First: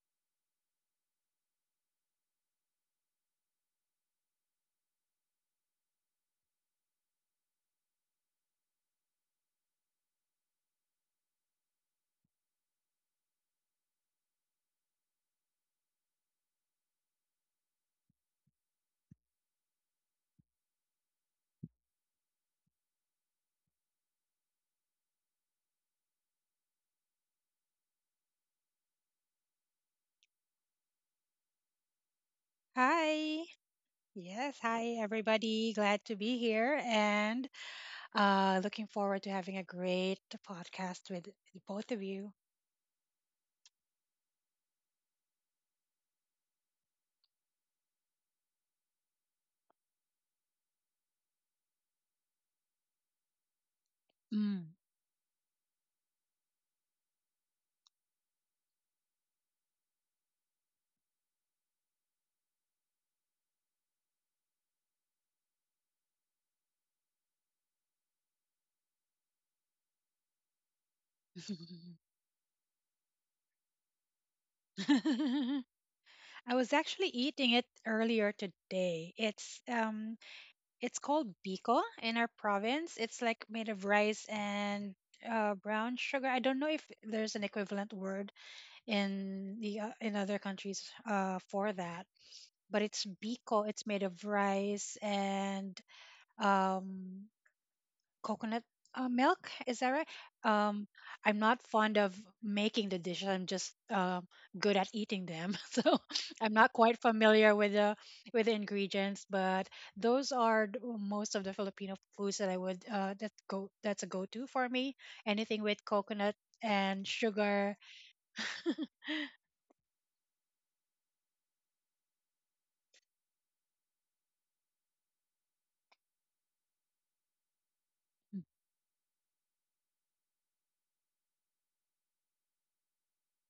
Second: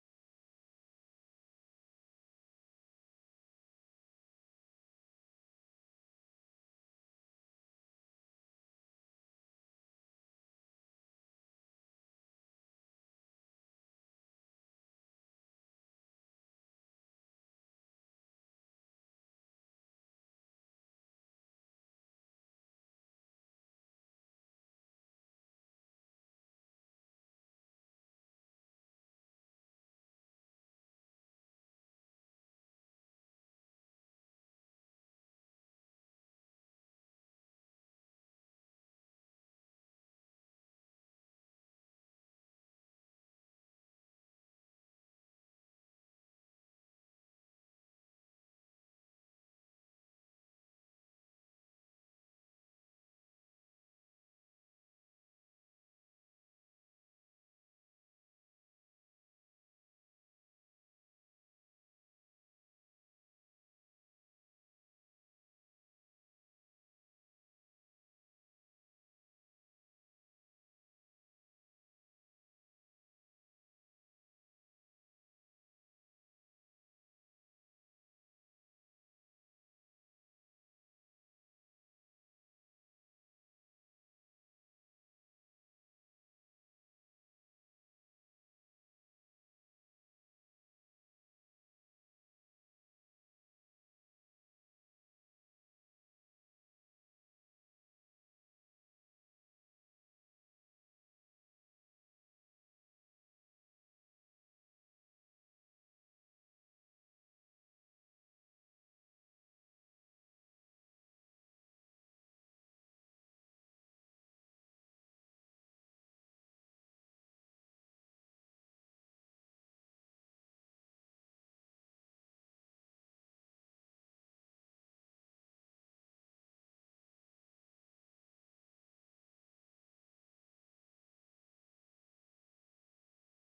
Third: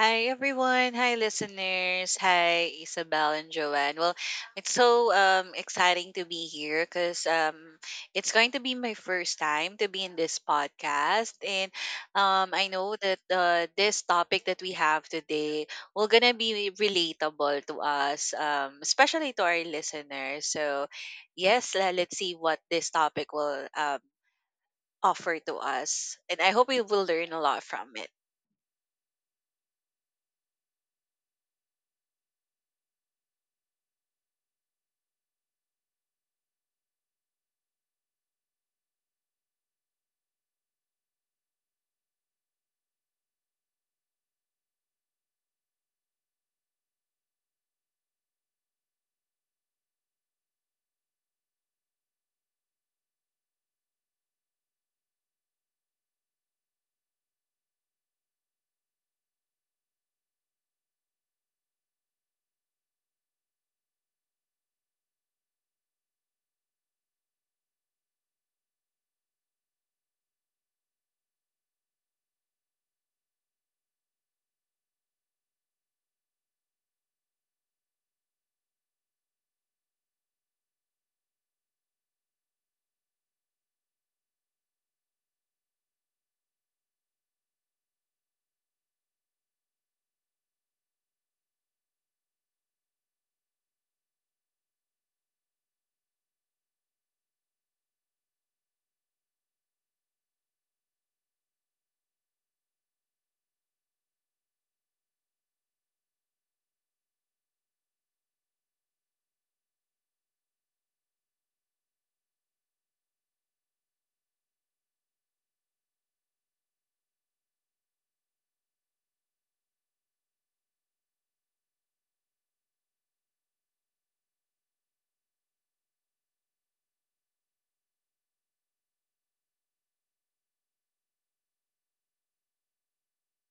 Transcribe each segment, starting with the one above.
Hi everyone, hi listeners, hi Isabel and Joanne. Well, it's so exciting to be here because it's going to be my first time to be in this podcast, and I know that this topic that we have today will gonna be relatable to us, especially to our listeners. So, yes, let's see what this topic will offer to us, and I hope we will learn a lot from it. Hi. Yes. Hi, everybody. Glad to be here and looking forward to having a great podcast with both of you. Mm. I was actually eating it earlier today. It's it's called biko in our province. It's like made of rice and brown sugar. I don't know if there's an equivalent word in the in other countries for that, but it's biko. It's made of rice and um, coconut milk. Is that right? Um, I'm not fond of making the dishes. I'm just good at eating them, so I'm not quite familiar with the ingredients. But those are most of the Filipino foods that I would that's a go to for me. Anything with coconut and sugar.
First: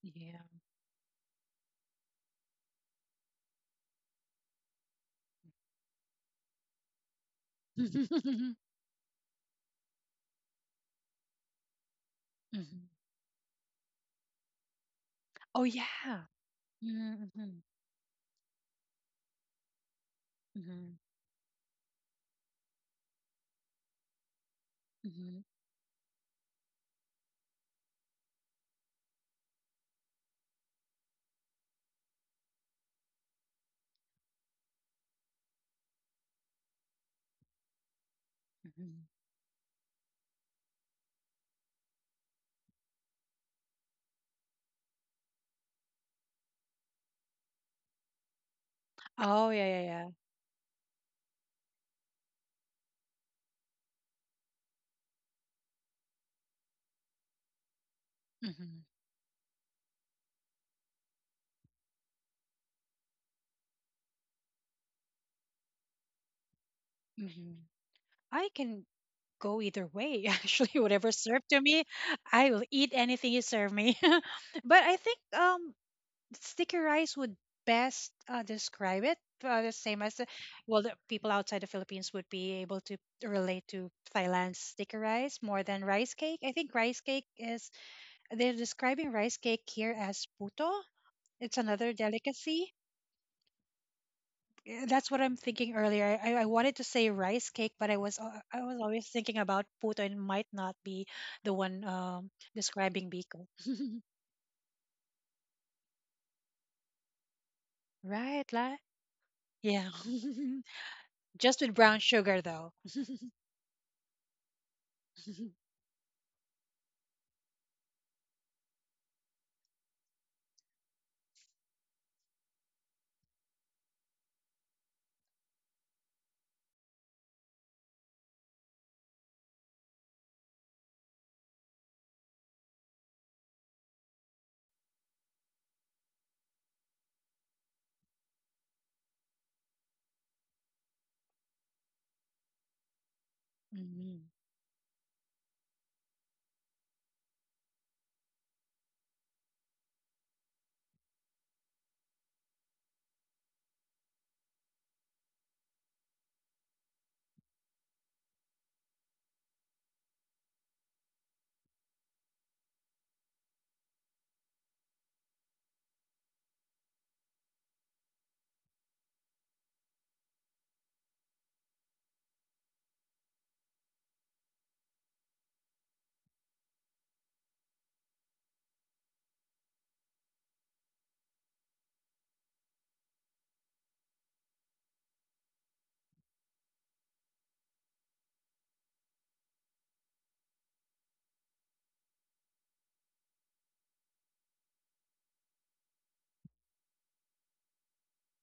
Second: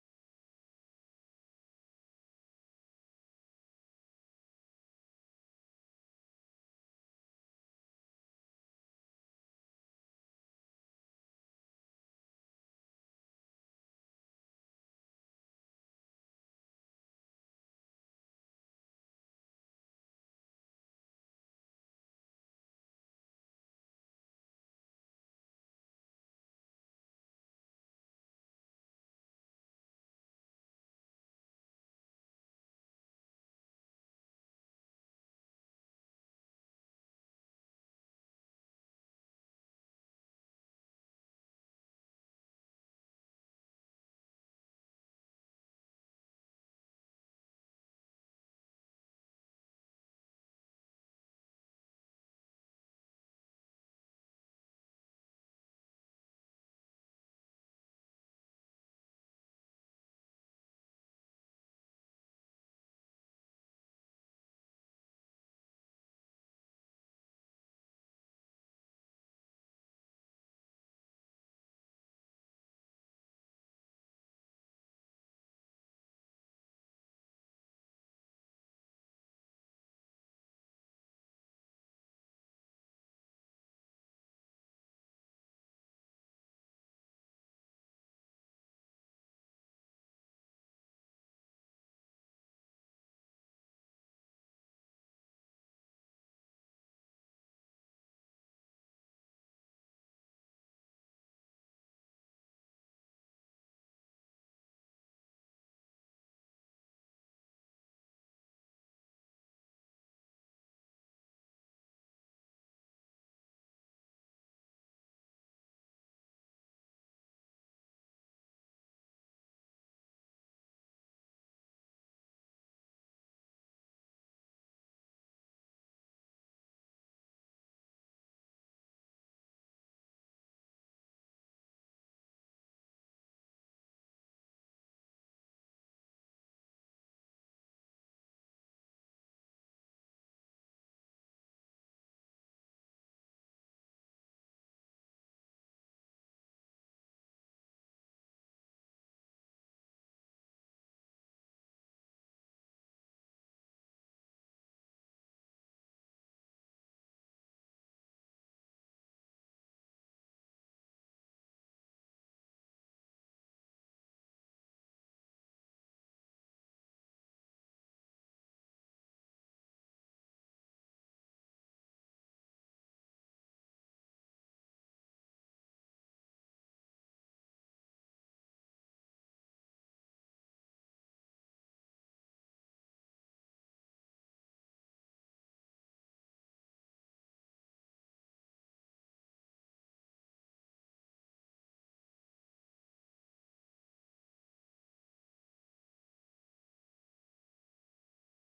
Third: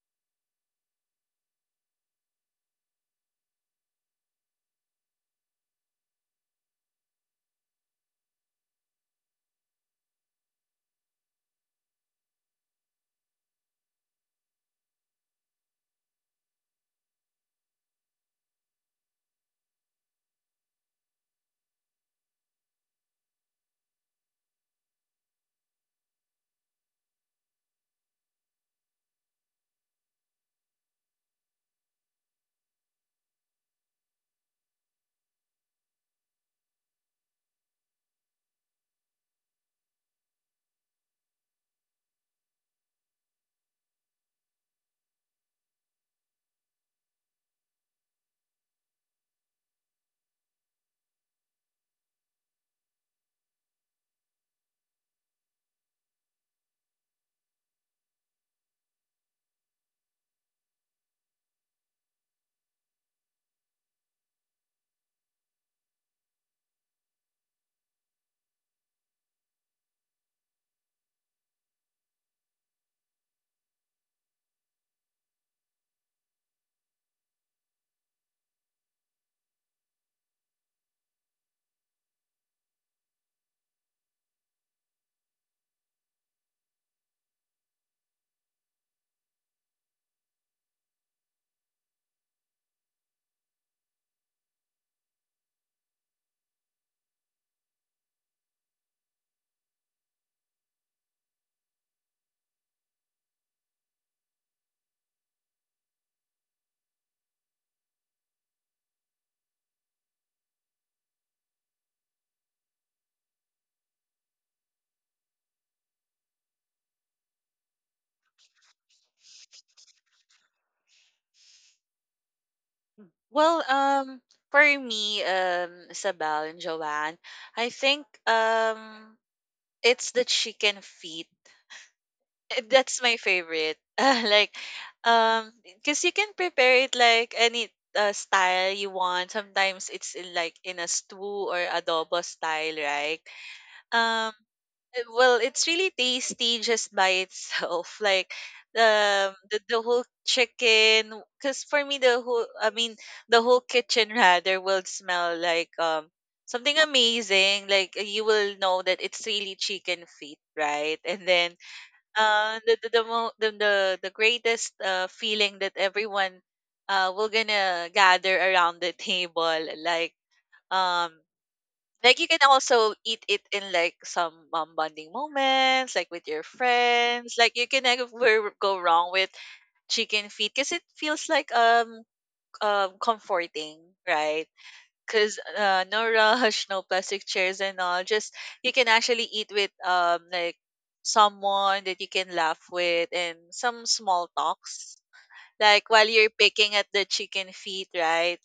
Yeah. Mhm. Oh yeah. Mm-hmm. Mm-hmm. Mhm, mhm. Oh, yeah, yeah, yeah. Mhm, mhm. I can go either way, actually. Whatever's served to me, I will eat anything you serve me. But I think sticky rice would best describe it. The same as, well, the people outside the Philippines would be able to relate to Thailand's sticky rice more than rice cake. I think rice cake is, they're describing rice cake here as puto. It's another delicacy. Yeah, that's what I'm thinking earlier. I wanted to say rice cake, but I was always thinking about puto and might not be the one describing Biko. Right, la? Yeah. Just with brown sugar though. Well, for me, Isabel and Joanne, I think it's the chicken feet. That's my favorite. Like, because you can prepare it like any style you want. Sometimes it's in, like in a stew or adobo style, right? Mhm. Um, well, it's really tasty just by itself. Like the whole chicken, because for me the whole, I mean the whole kitchen rather will smell like something amazing. Like you will know that it's really chicken feet, right? And then the mo- the greatest feeling that everyone will gonna gather around the table like. Um, like you can also eat it in like some bonding moments, like with your friends. Like you can never go wrong with chicken feet because it feels like comforting, right? Because no rush, no plastic chairs and all. Just you can actually eat with like someone that you can laugh with and some small talks. Like while you're picking at the chicken feet, right?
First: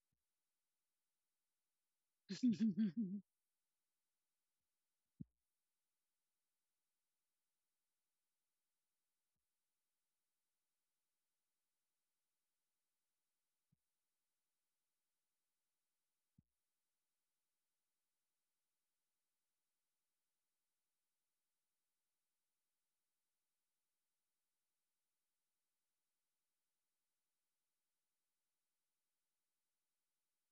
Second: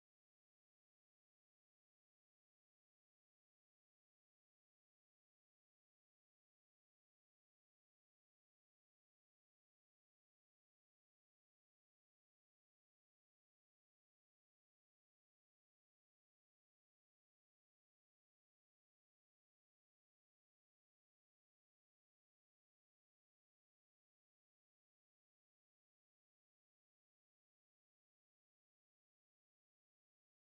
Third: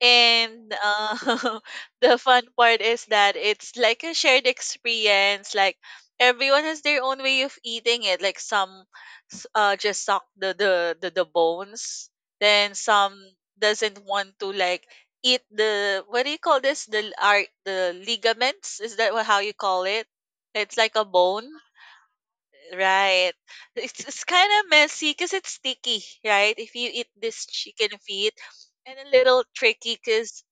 And the fun part is that it's like a shared experience. Like everyone has their own way of eating it. Like some just suck the bones. Then some doesn't want to like eat the what do you call this? The are the ligaments? Is that how you call it? It's like a bone, right? It's kind of messy because it's sticky, right? If you eat this chicken feet and a little tricky because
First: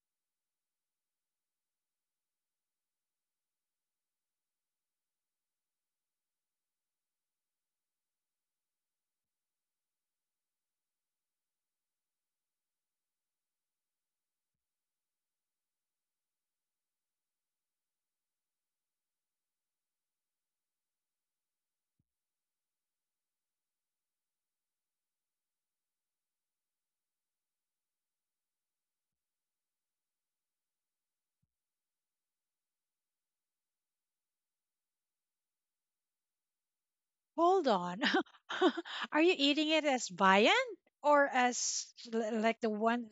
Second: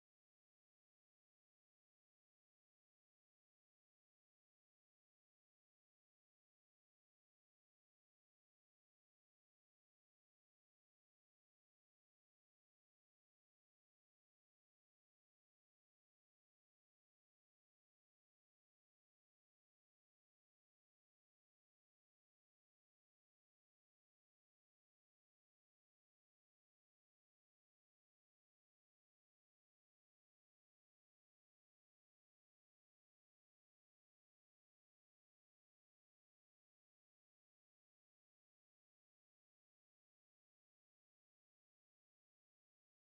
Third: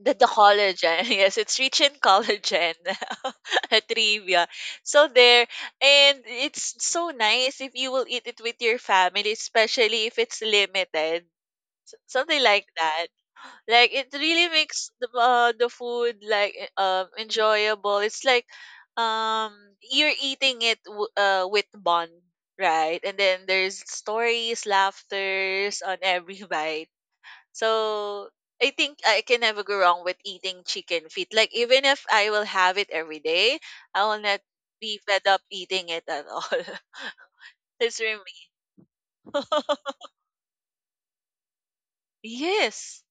the collagen, yes, it's rich in collagen, a trivia. So there, and it's so nice if you will eat it with your family, especially if it's limited, something like that. Like it really makes the food like enjoyable. It's like um you're eating it with bond, right? And then there's stories, laughters on every bite, so I think I can never go wrong with eating chicken feet. Like even if I will have it every day, I will not be fed up eating it at all. Hold That's on. for Are you me. eating it as viand or as like the Yes. one,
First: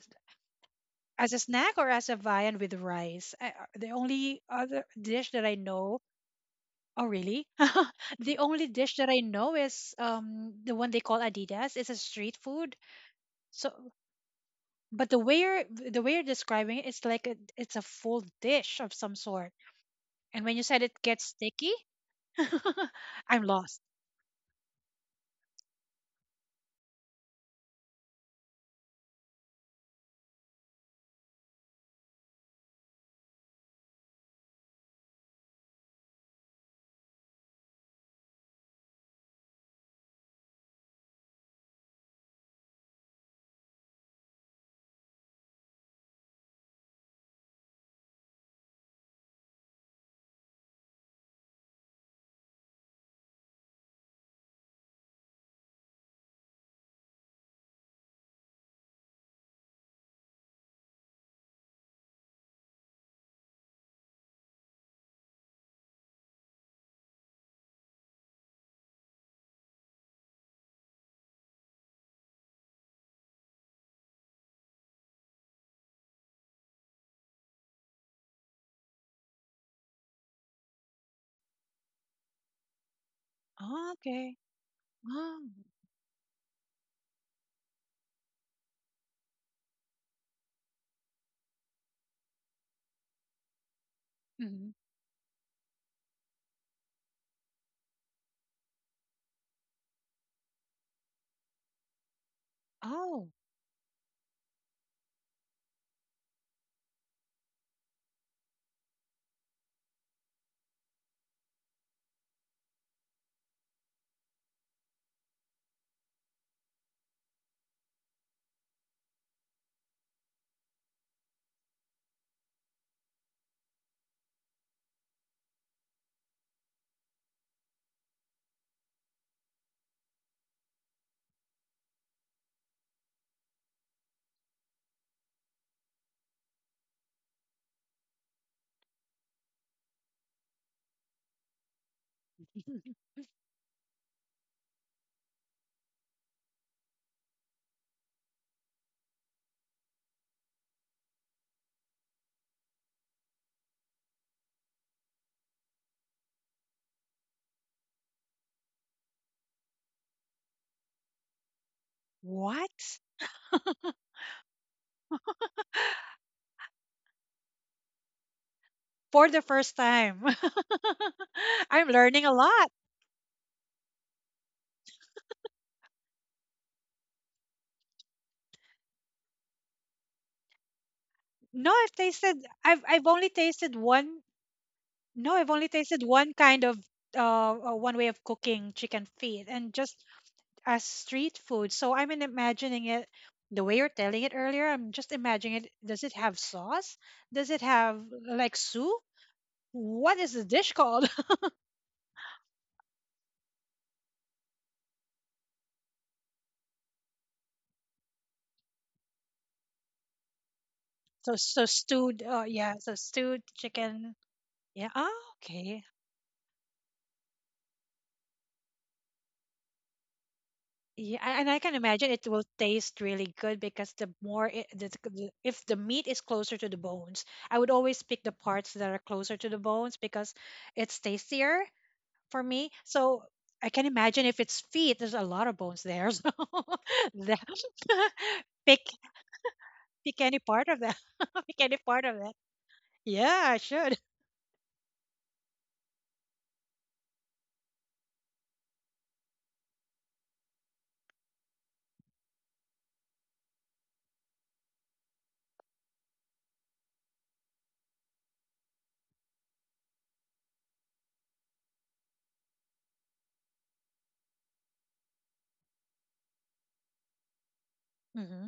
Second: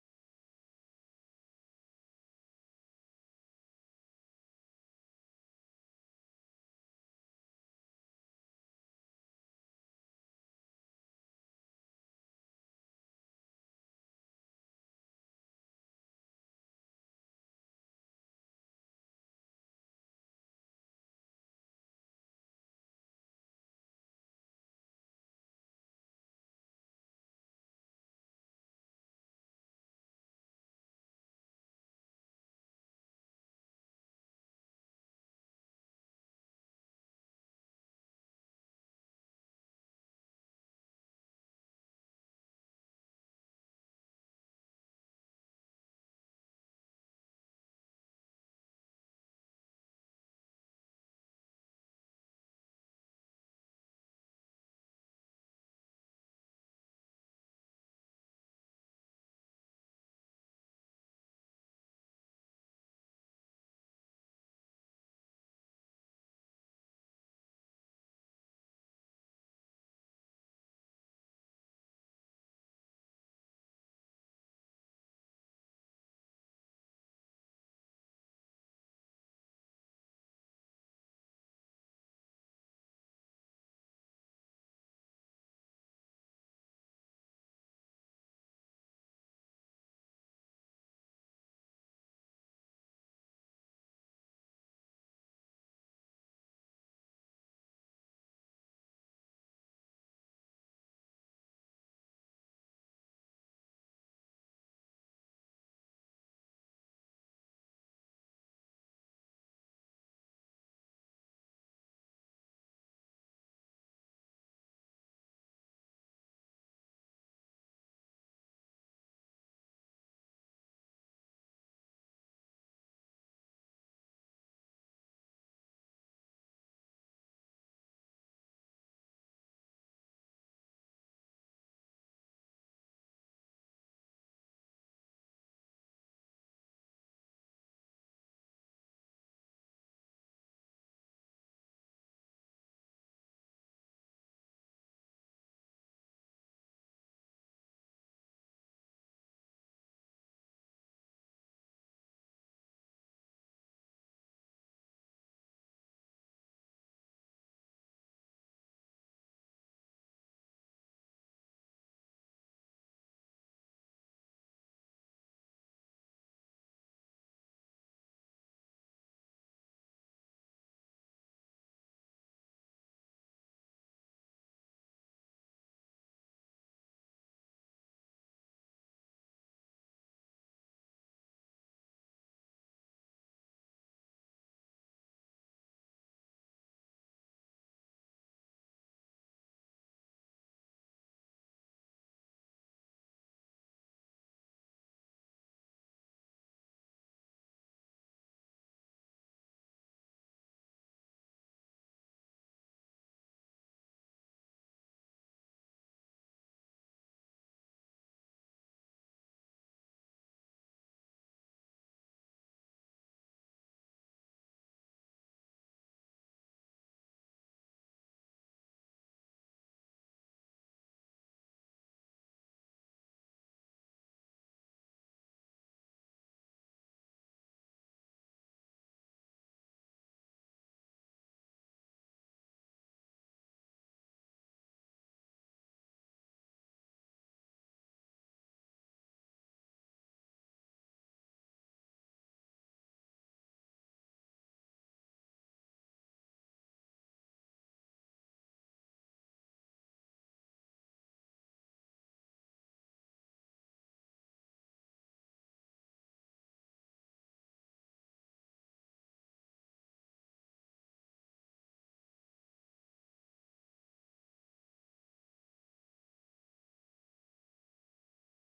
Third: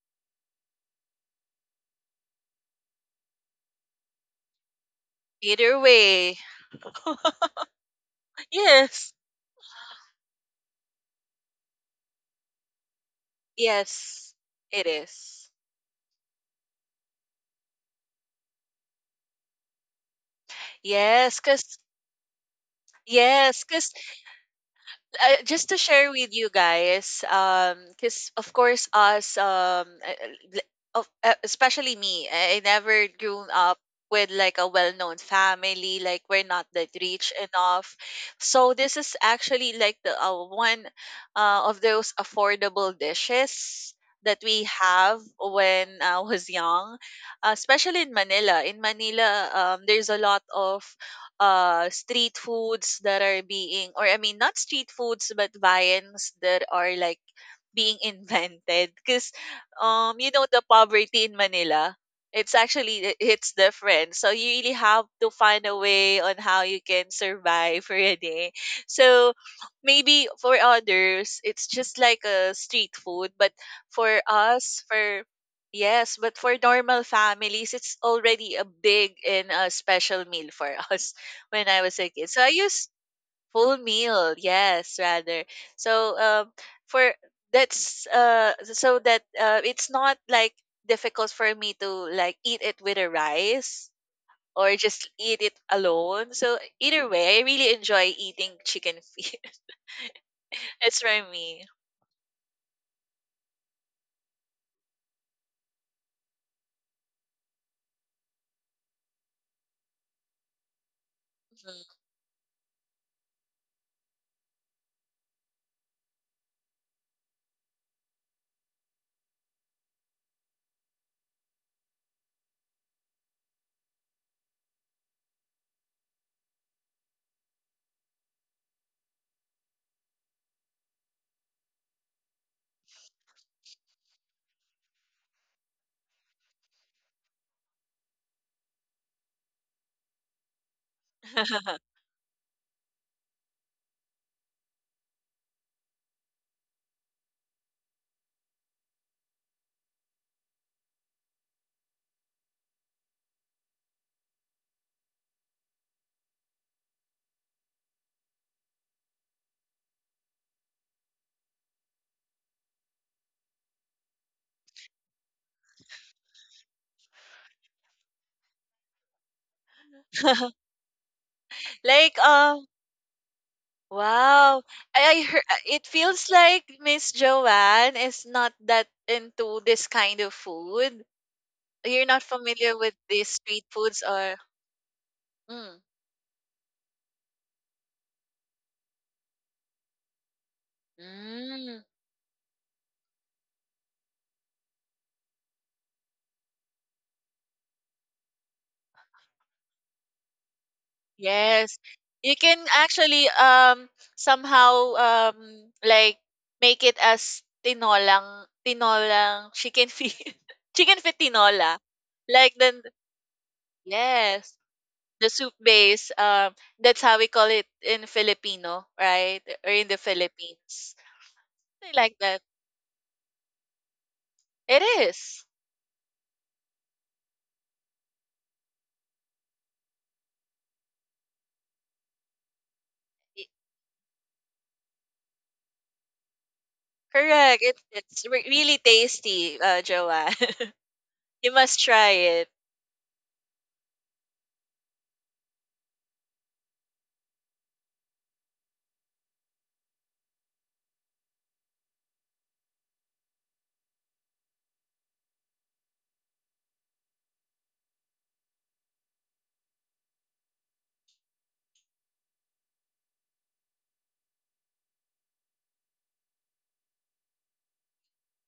as a snack or as a viand with rice? The only other dish that I Either know. way. Oh, really? The only dish that Yes. I know is the one they call Adidas. It's a street food. So, Yes. It but is. The way you're describing it, it's a full dish of some sort. And when you said it gets Yes, sticky, cause I'm yes, lost. cause just to share with you guys, because of course us, especially me, I never grew up with like a well-known family. Like we're not that rich enough, so this is actually like the one of those affordable dishes that we have when I was young, especially in Manila. In Manila, there's a lot of street foods that are being or I mean not street foods but viands that are like being invented because you know the poverty in Manila, it's actually it's different, so you really have to find a way on how you can survive for a day, so maybe for others it's just like a street food, but for us for yes but for normal families it's already a big and a special meal for us when I was a kid, so I used full Oh, meal okay. yes rather, Oh. so for that's so that it's not like difficult for me to like eat it with a rice or Mhm. just eat it alone, so either way I really enjoy eating chicken feet. It's for me. Oh. Mhm. What? For the first time. I'm Like learning a lot. wow. I heard it feels like Miss Joanne is not that into this kind of food. No, I've You're not tasted. familiar I've with I've only these street tasted foods one. or No, I've only Mm. tasted one kind of one way of cooking chicken feet and just as street food. Mm. So I'm in imagining it the way you're telling it earlier. I'm just imagining it. Does it have sauce? Does it have like soup? What is the dish called? Yes. You can actually somehow like make it as tinolang chicken feet, chicken feet So so tinola. stewed. Like Yeah, then so stewed chicken. yes, Yeah. Ah, the soup okay. base that's how we call it in Filipino, right? Or in the Philippines. Yeah, and I can Something imagine like it that. will taste really good because the more it, It the- is. if the meat is closer to the bones, I would always pick the parts that are closer to the bones because it's tastier for me. So Y- I can imagine if it's feet, there's a lot of bones there. So that, Correct. It's really pick tasty, pick Joanne. any part of that. You Pick any must part try of that. it. Yeah, I should. Mm-hmm.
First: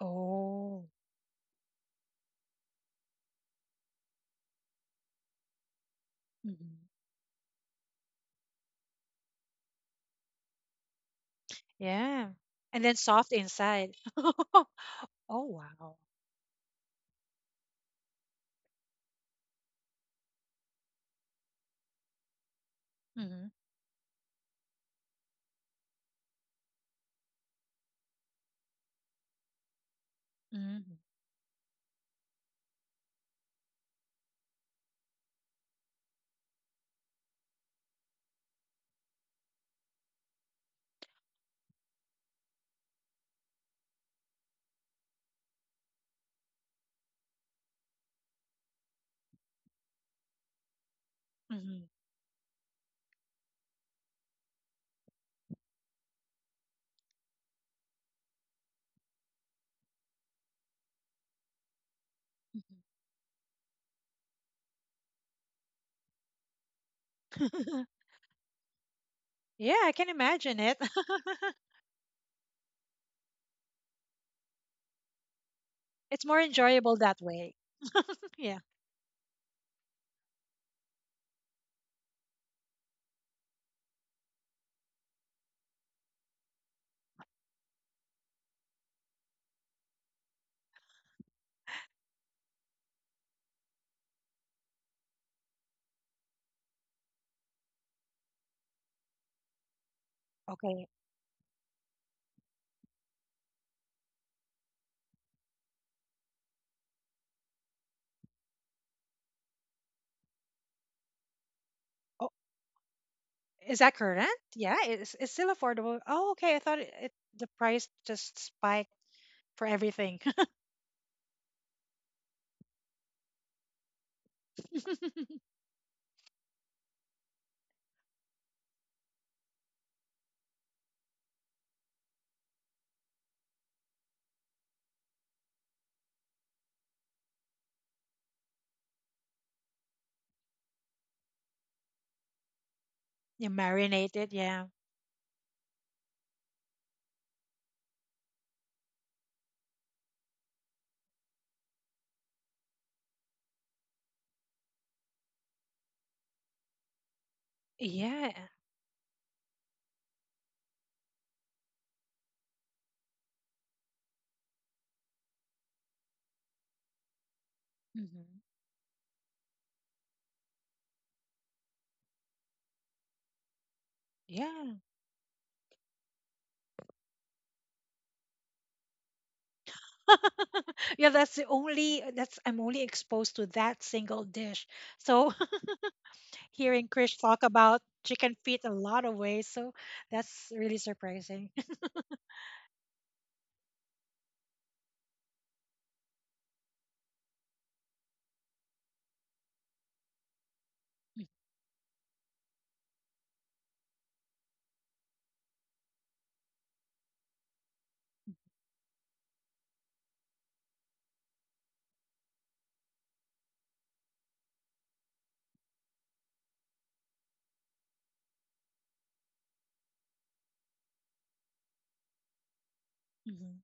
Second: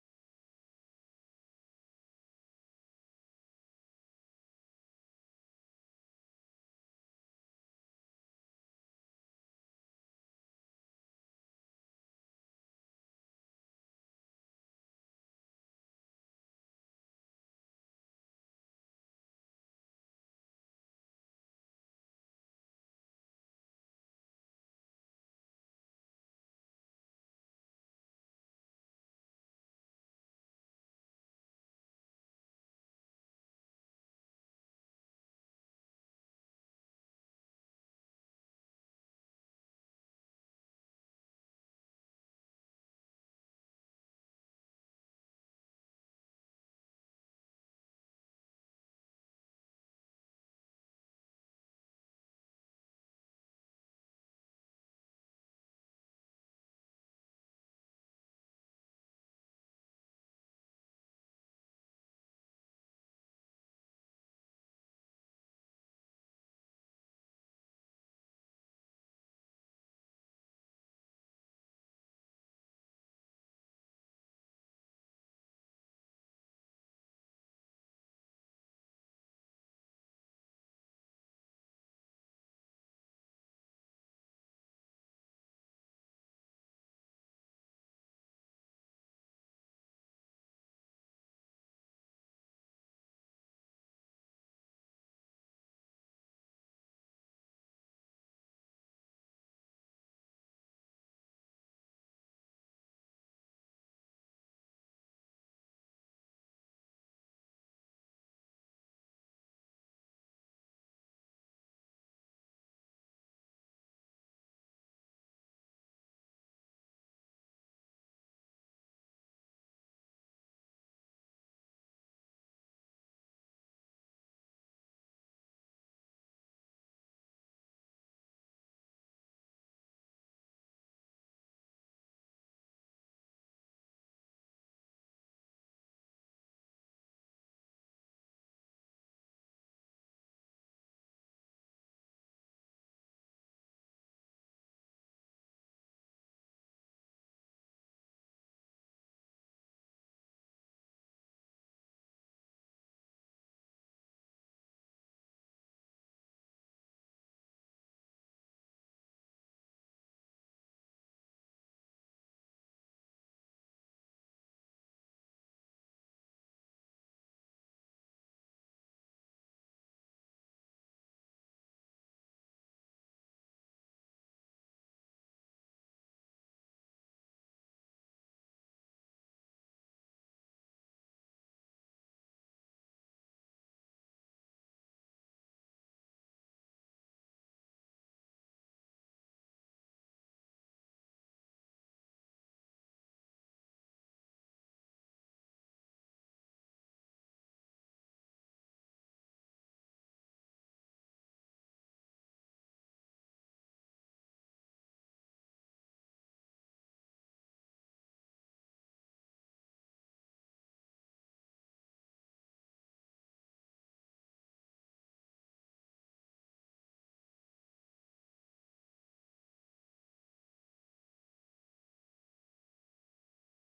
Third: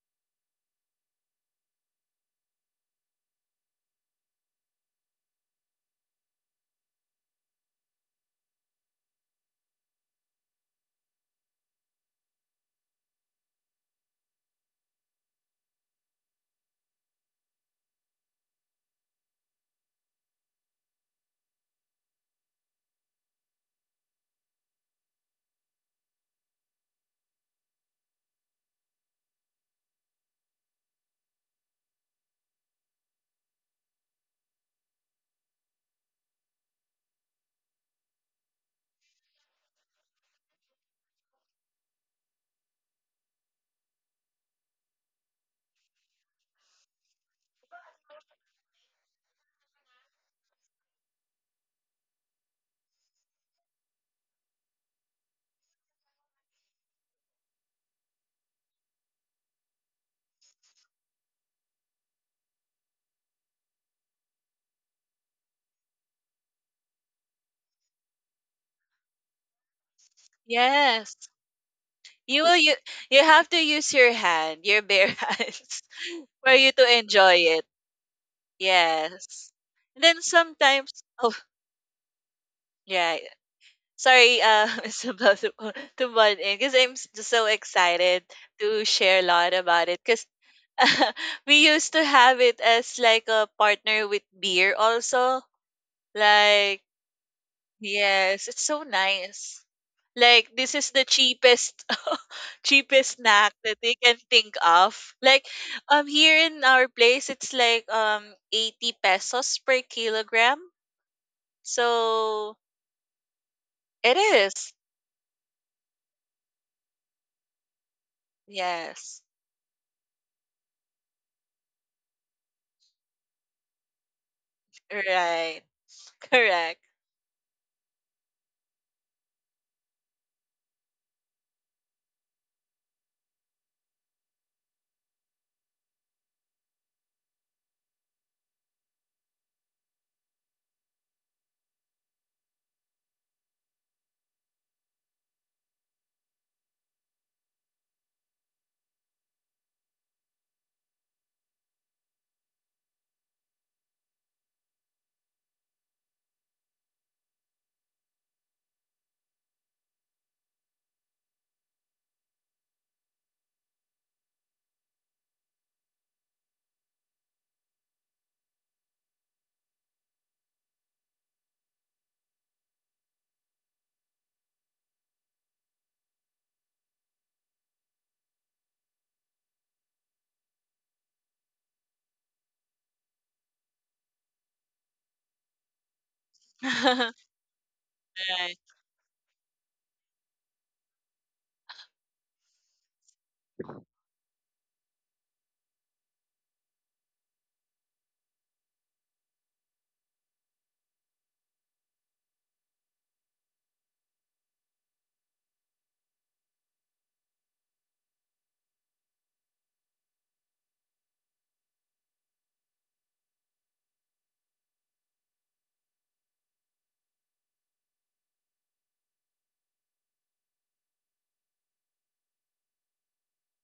Oh. Mm-hmm. Yeah. And then soft inside. Oh wow. Mm-hmm. Mm-hmm. Mm-hmm. Yeah, I can imagine it. Yes. You will you you have to use your hand, your bare hands, It's more for you enjoyable to that enjoy way. it. Yeah. Yes. And then sometimes, oh yeah. Sorry, Miss Bell, to butt in because I'm just so excited to share a lot about it. Because we used to have it as like a partner with beer also. Like yes, it's so nice. Like this Okay. is the cheapest cheapest snack that they can think of. Like here in our place it's like 80 pesos per kilogram. So Is that it current? is. Yeah, it's still affordable. Oh, okay. I thought it, it the price just spiked Yes. for everything. Right. Correct. You marinate it, yeah, yeah, hmm, yeah, yeah. That's the only that's I'm only exposed to that single dish. So hearing Right. Krish talk about chicken feet a lot of ways, so that's really surprising. Hmm.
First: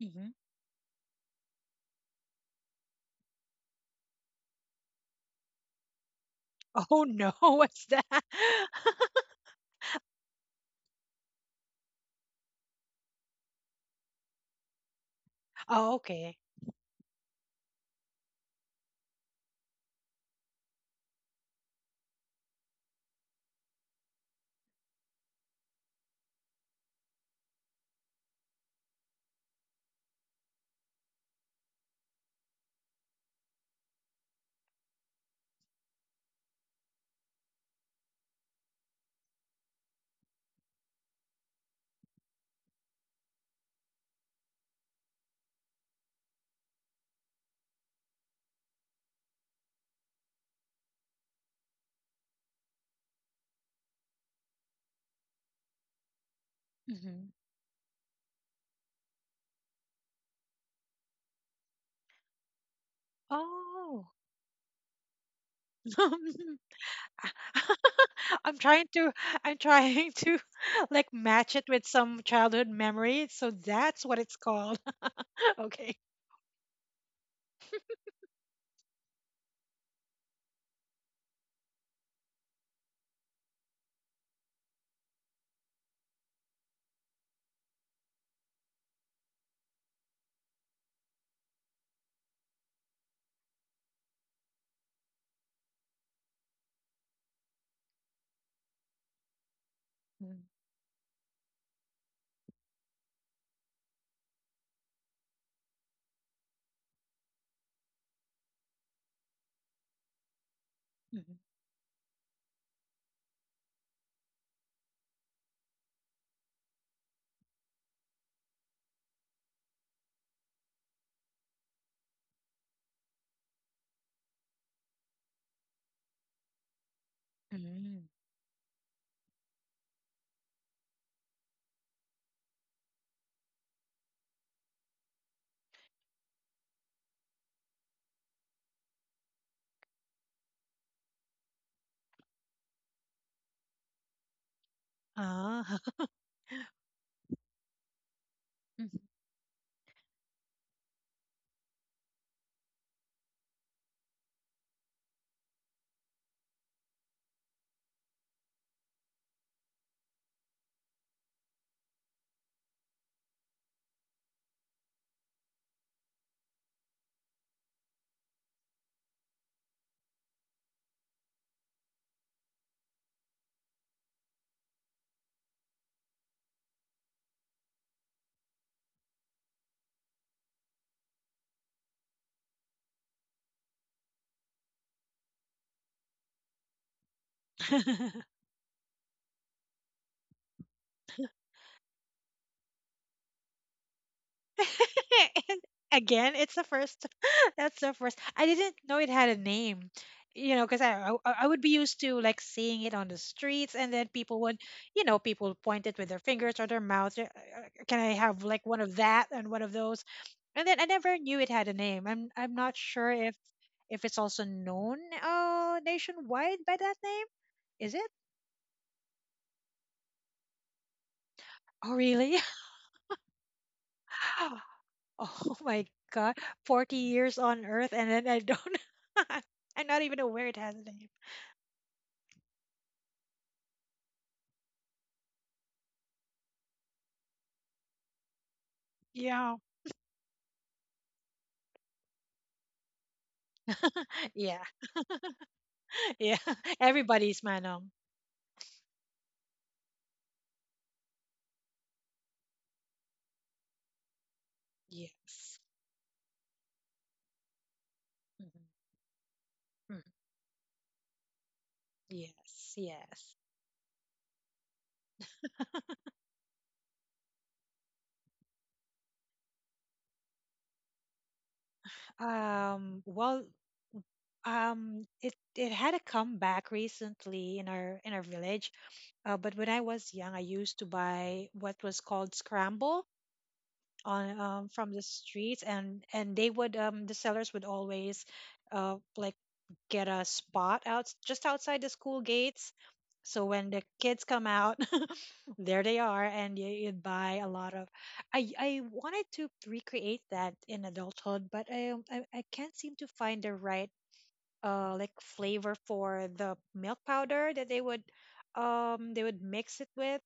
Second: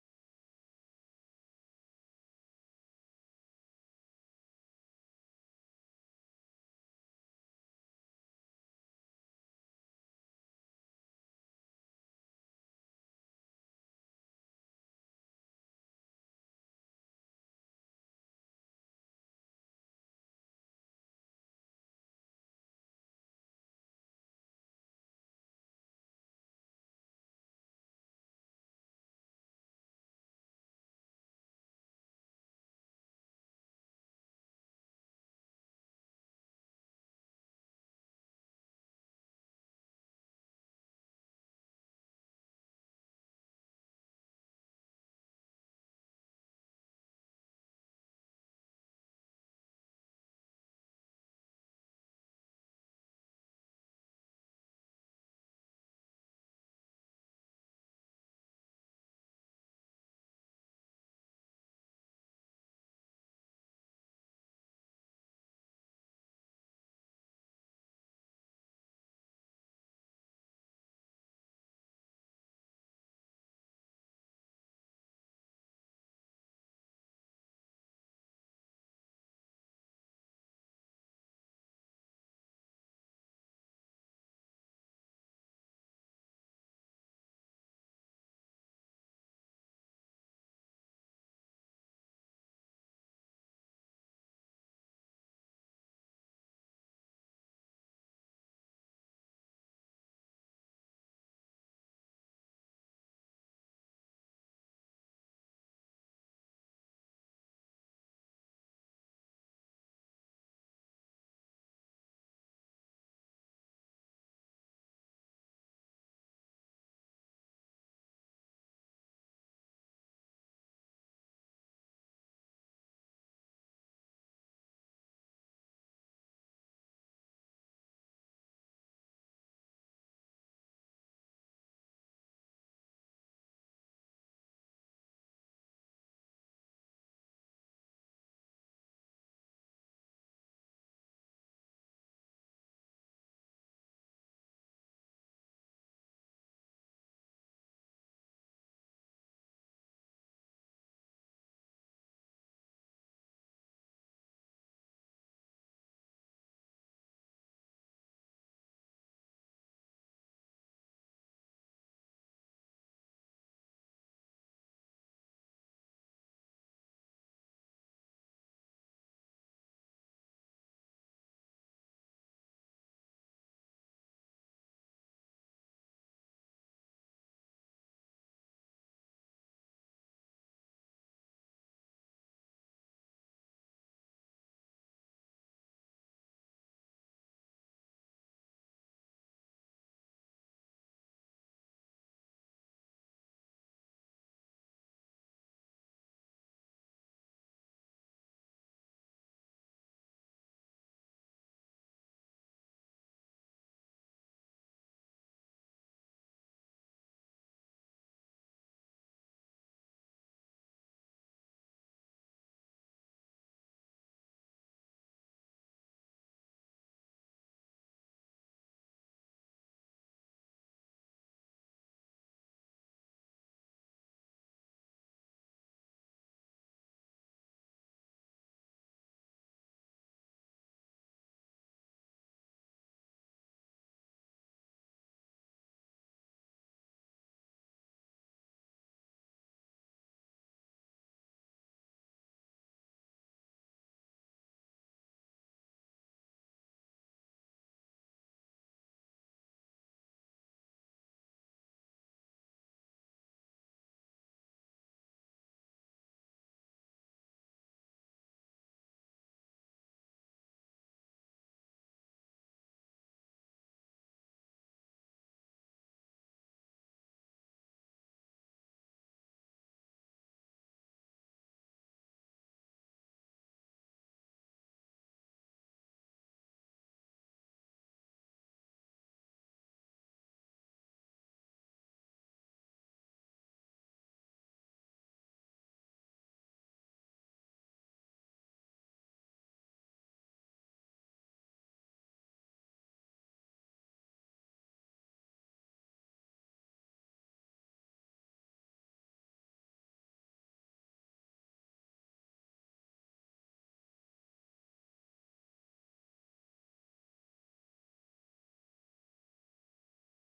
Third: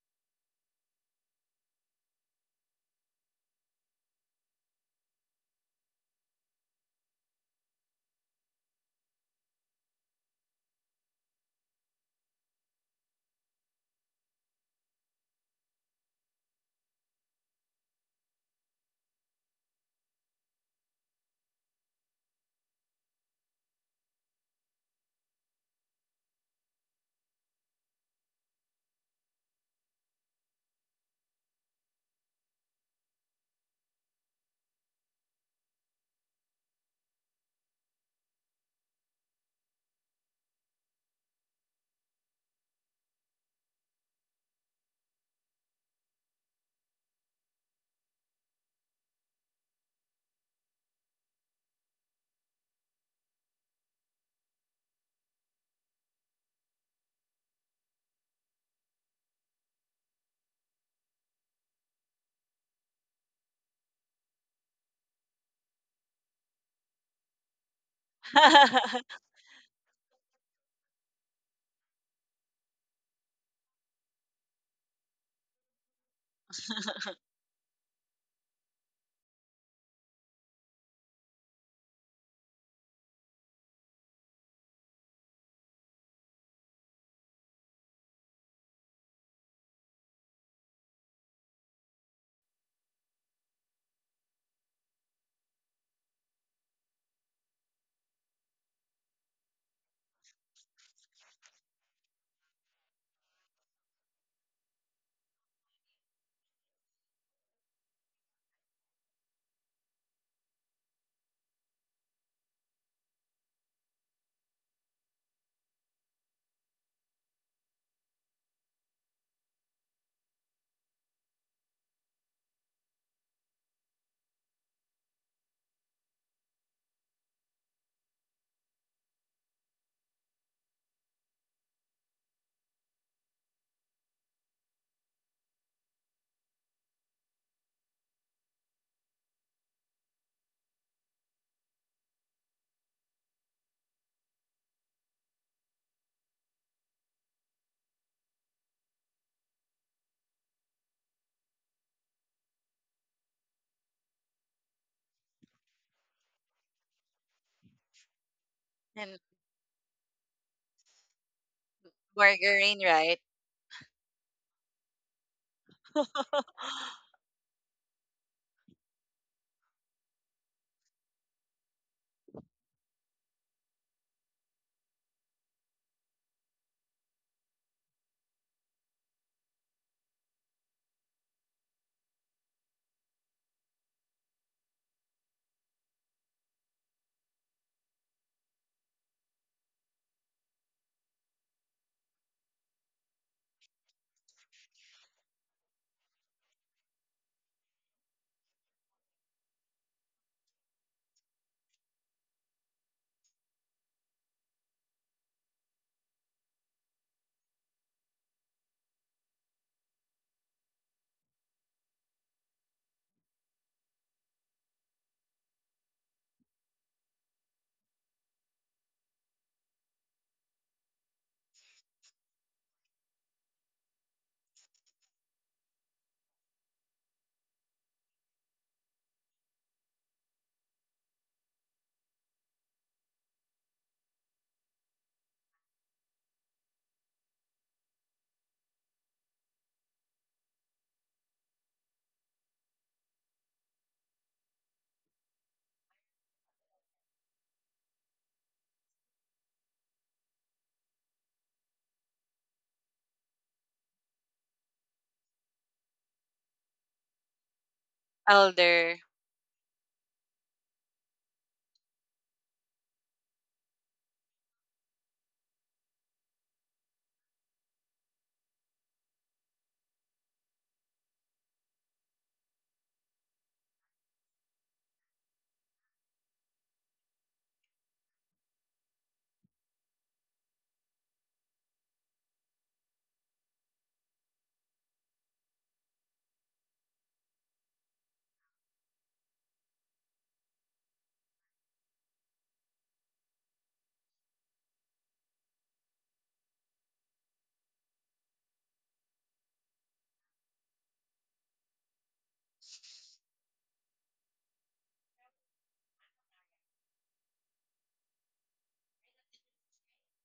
Hmm. Oh no, what's that? Oh okay. Hmm. Oh. I'm trying to I'm trying to like match it with some childhood memory, so that's what it's called. Okay. Mm, mhm, mm. Ah. And margarine, right? Mhm. And again, it's the first. That's the first. I didn't know it had a name. You know, because I would be used to like seeing it on the streets, and then people would, you know, people point it with their fingers or their mouth. Can I have like one of that and one of those? And then I never knew it had a name. I'm not sure if it's also known nationwide by that name. Is it? Oh really? Oh my god. 40 years on earth and then I don't I'm not even aware it has a name. Yeah. Yeah. Yeah. Everybody's Manong. Yes. Mhm. Elder. Mhm. Yes. Yes. Well, it had a comeback recently in our village. But when I was young, I used to buy what was called scramble on from the streets, and they would the sellers would always uh, like get a spot out just outside the school gates. So when the kids come out, there they are, and you'd buy a lot of. I wanted to recreate that in adulthood, but I I can't seem to find the right like flavor for the milk powder that they would mix it with.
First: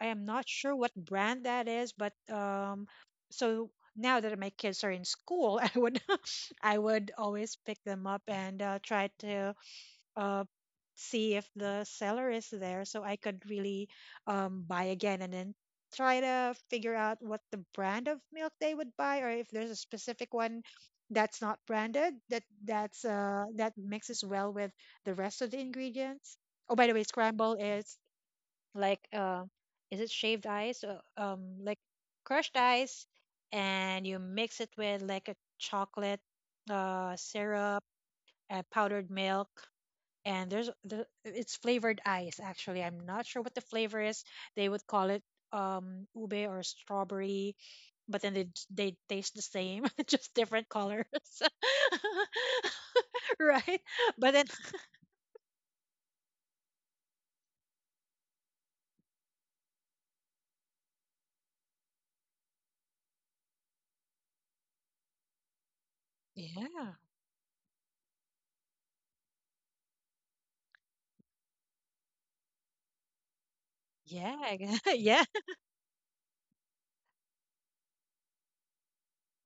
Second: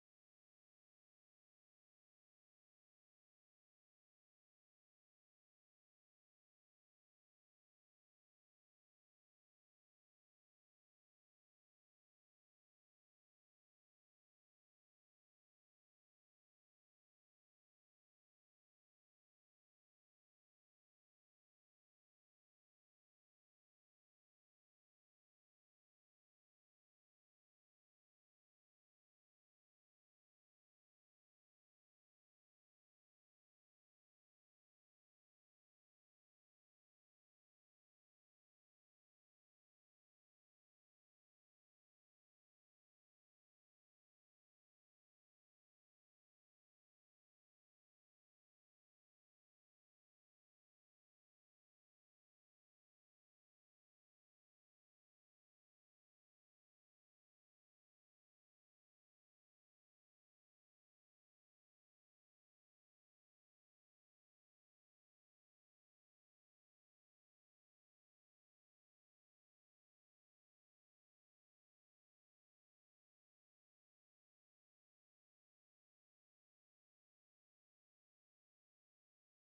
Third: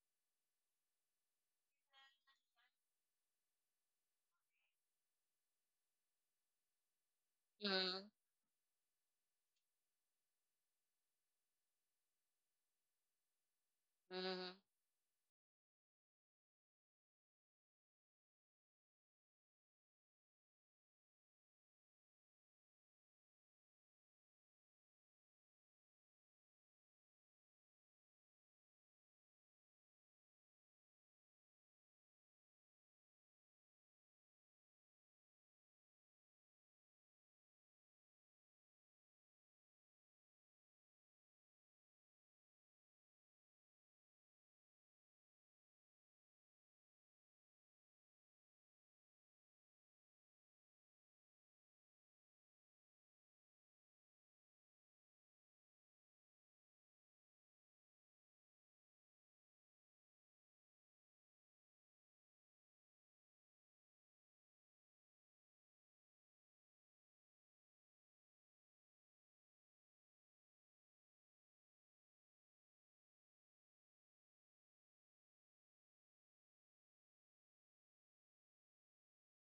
I am not sure what brand that is, but so now that my kids are in school, I would I would always pick Mm-hmm. them up and try to uh, see if the seller is there, so I could really buy again and then try to figure out what the brand of milk they would buy, or if there's a specific one that's not branded that that mixes well with the rest of the ingredients. Oh by the way, scramble is like is it shaved ice, like crushed ice, and you mix it with like a chocolate syrup and powdered milk, and there's the it's flavored ice. Actually, I'm not sure what the flavor is. They would call it ube or strawberry, but then they taste the same, just different colors. Right, but then yeah, yeah,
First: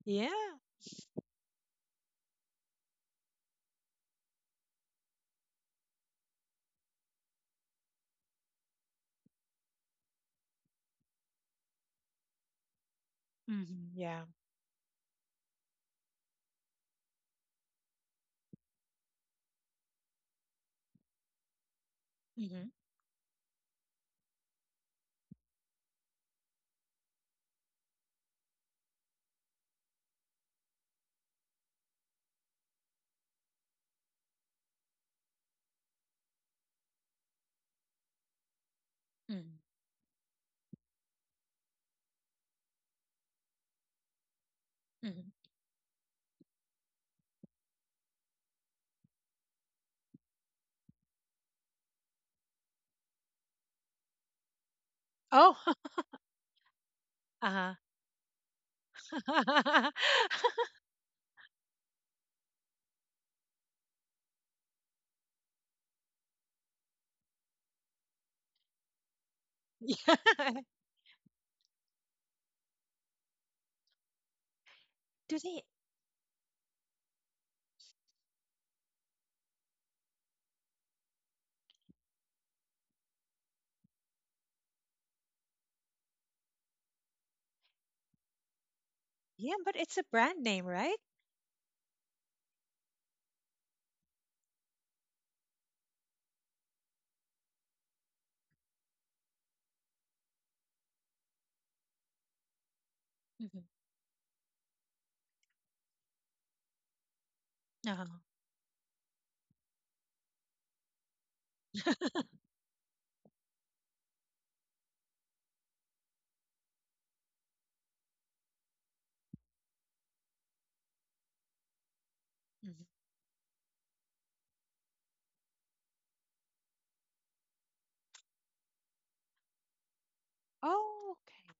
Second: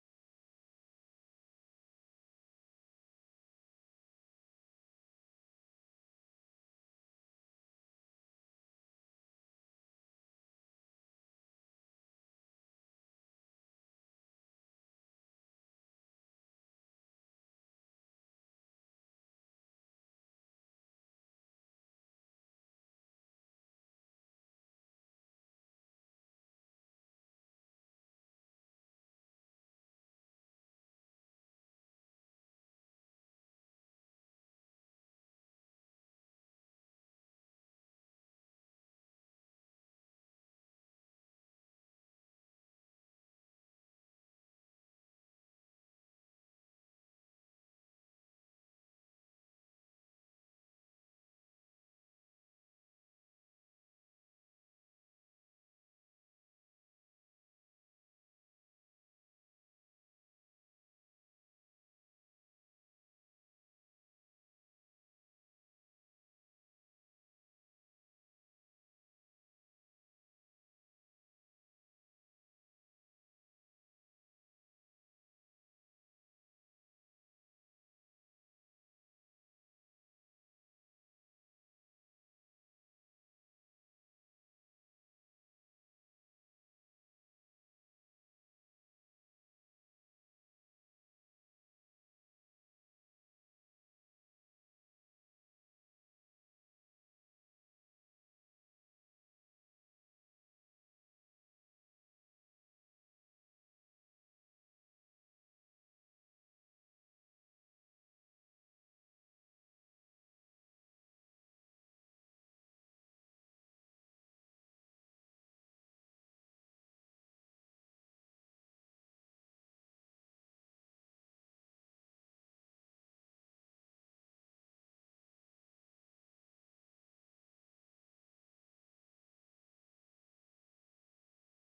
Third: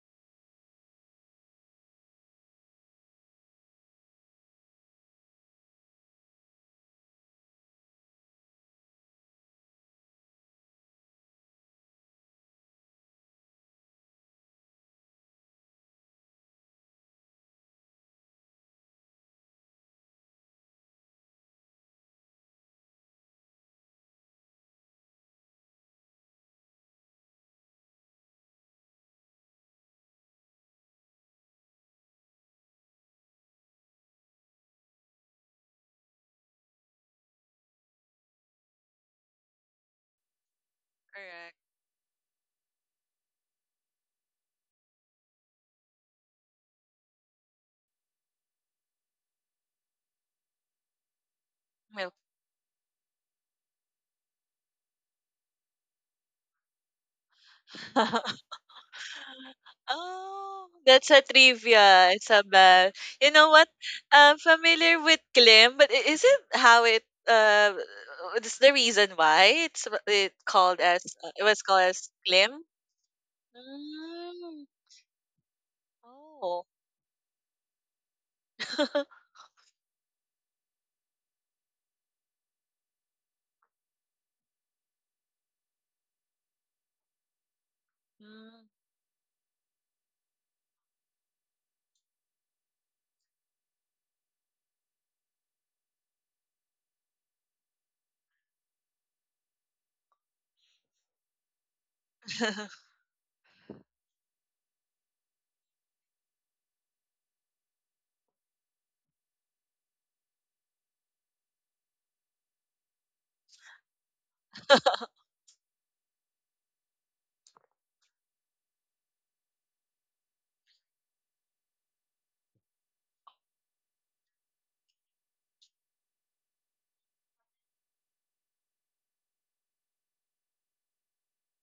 yeah, hmm, yeah, hmm. Mm, Correct. mhm. Milk. Oh, uh-huh. Oh, that's a trivia, Isabel. You know what? I'm familiar with Klim, but is it how it it's the reason why it's Yeah. it called as it was called as Klim? Mm. Do they? Oh. Mm. Yeah, but it's a brand name, right? Mhm. Uh-huh. Mhm. Oh, okay.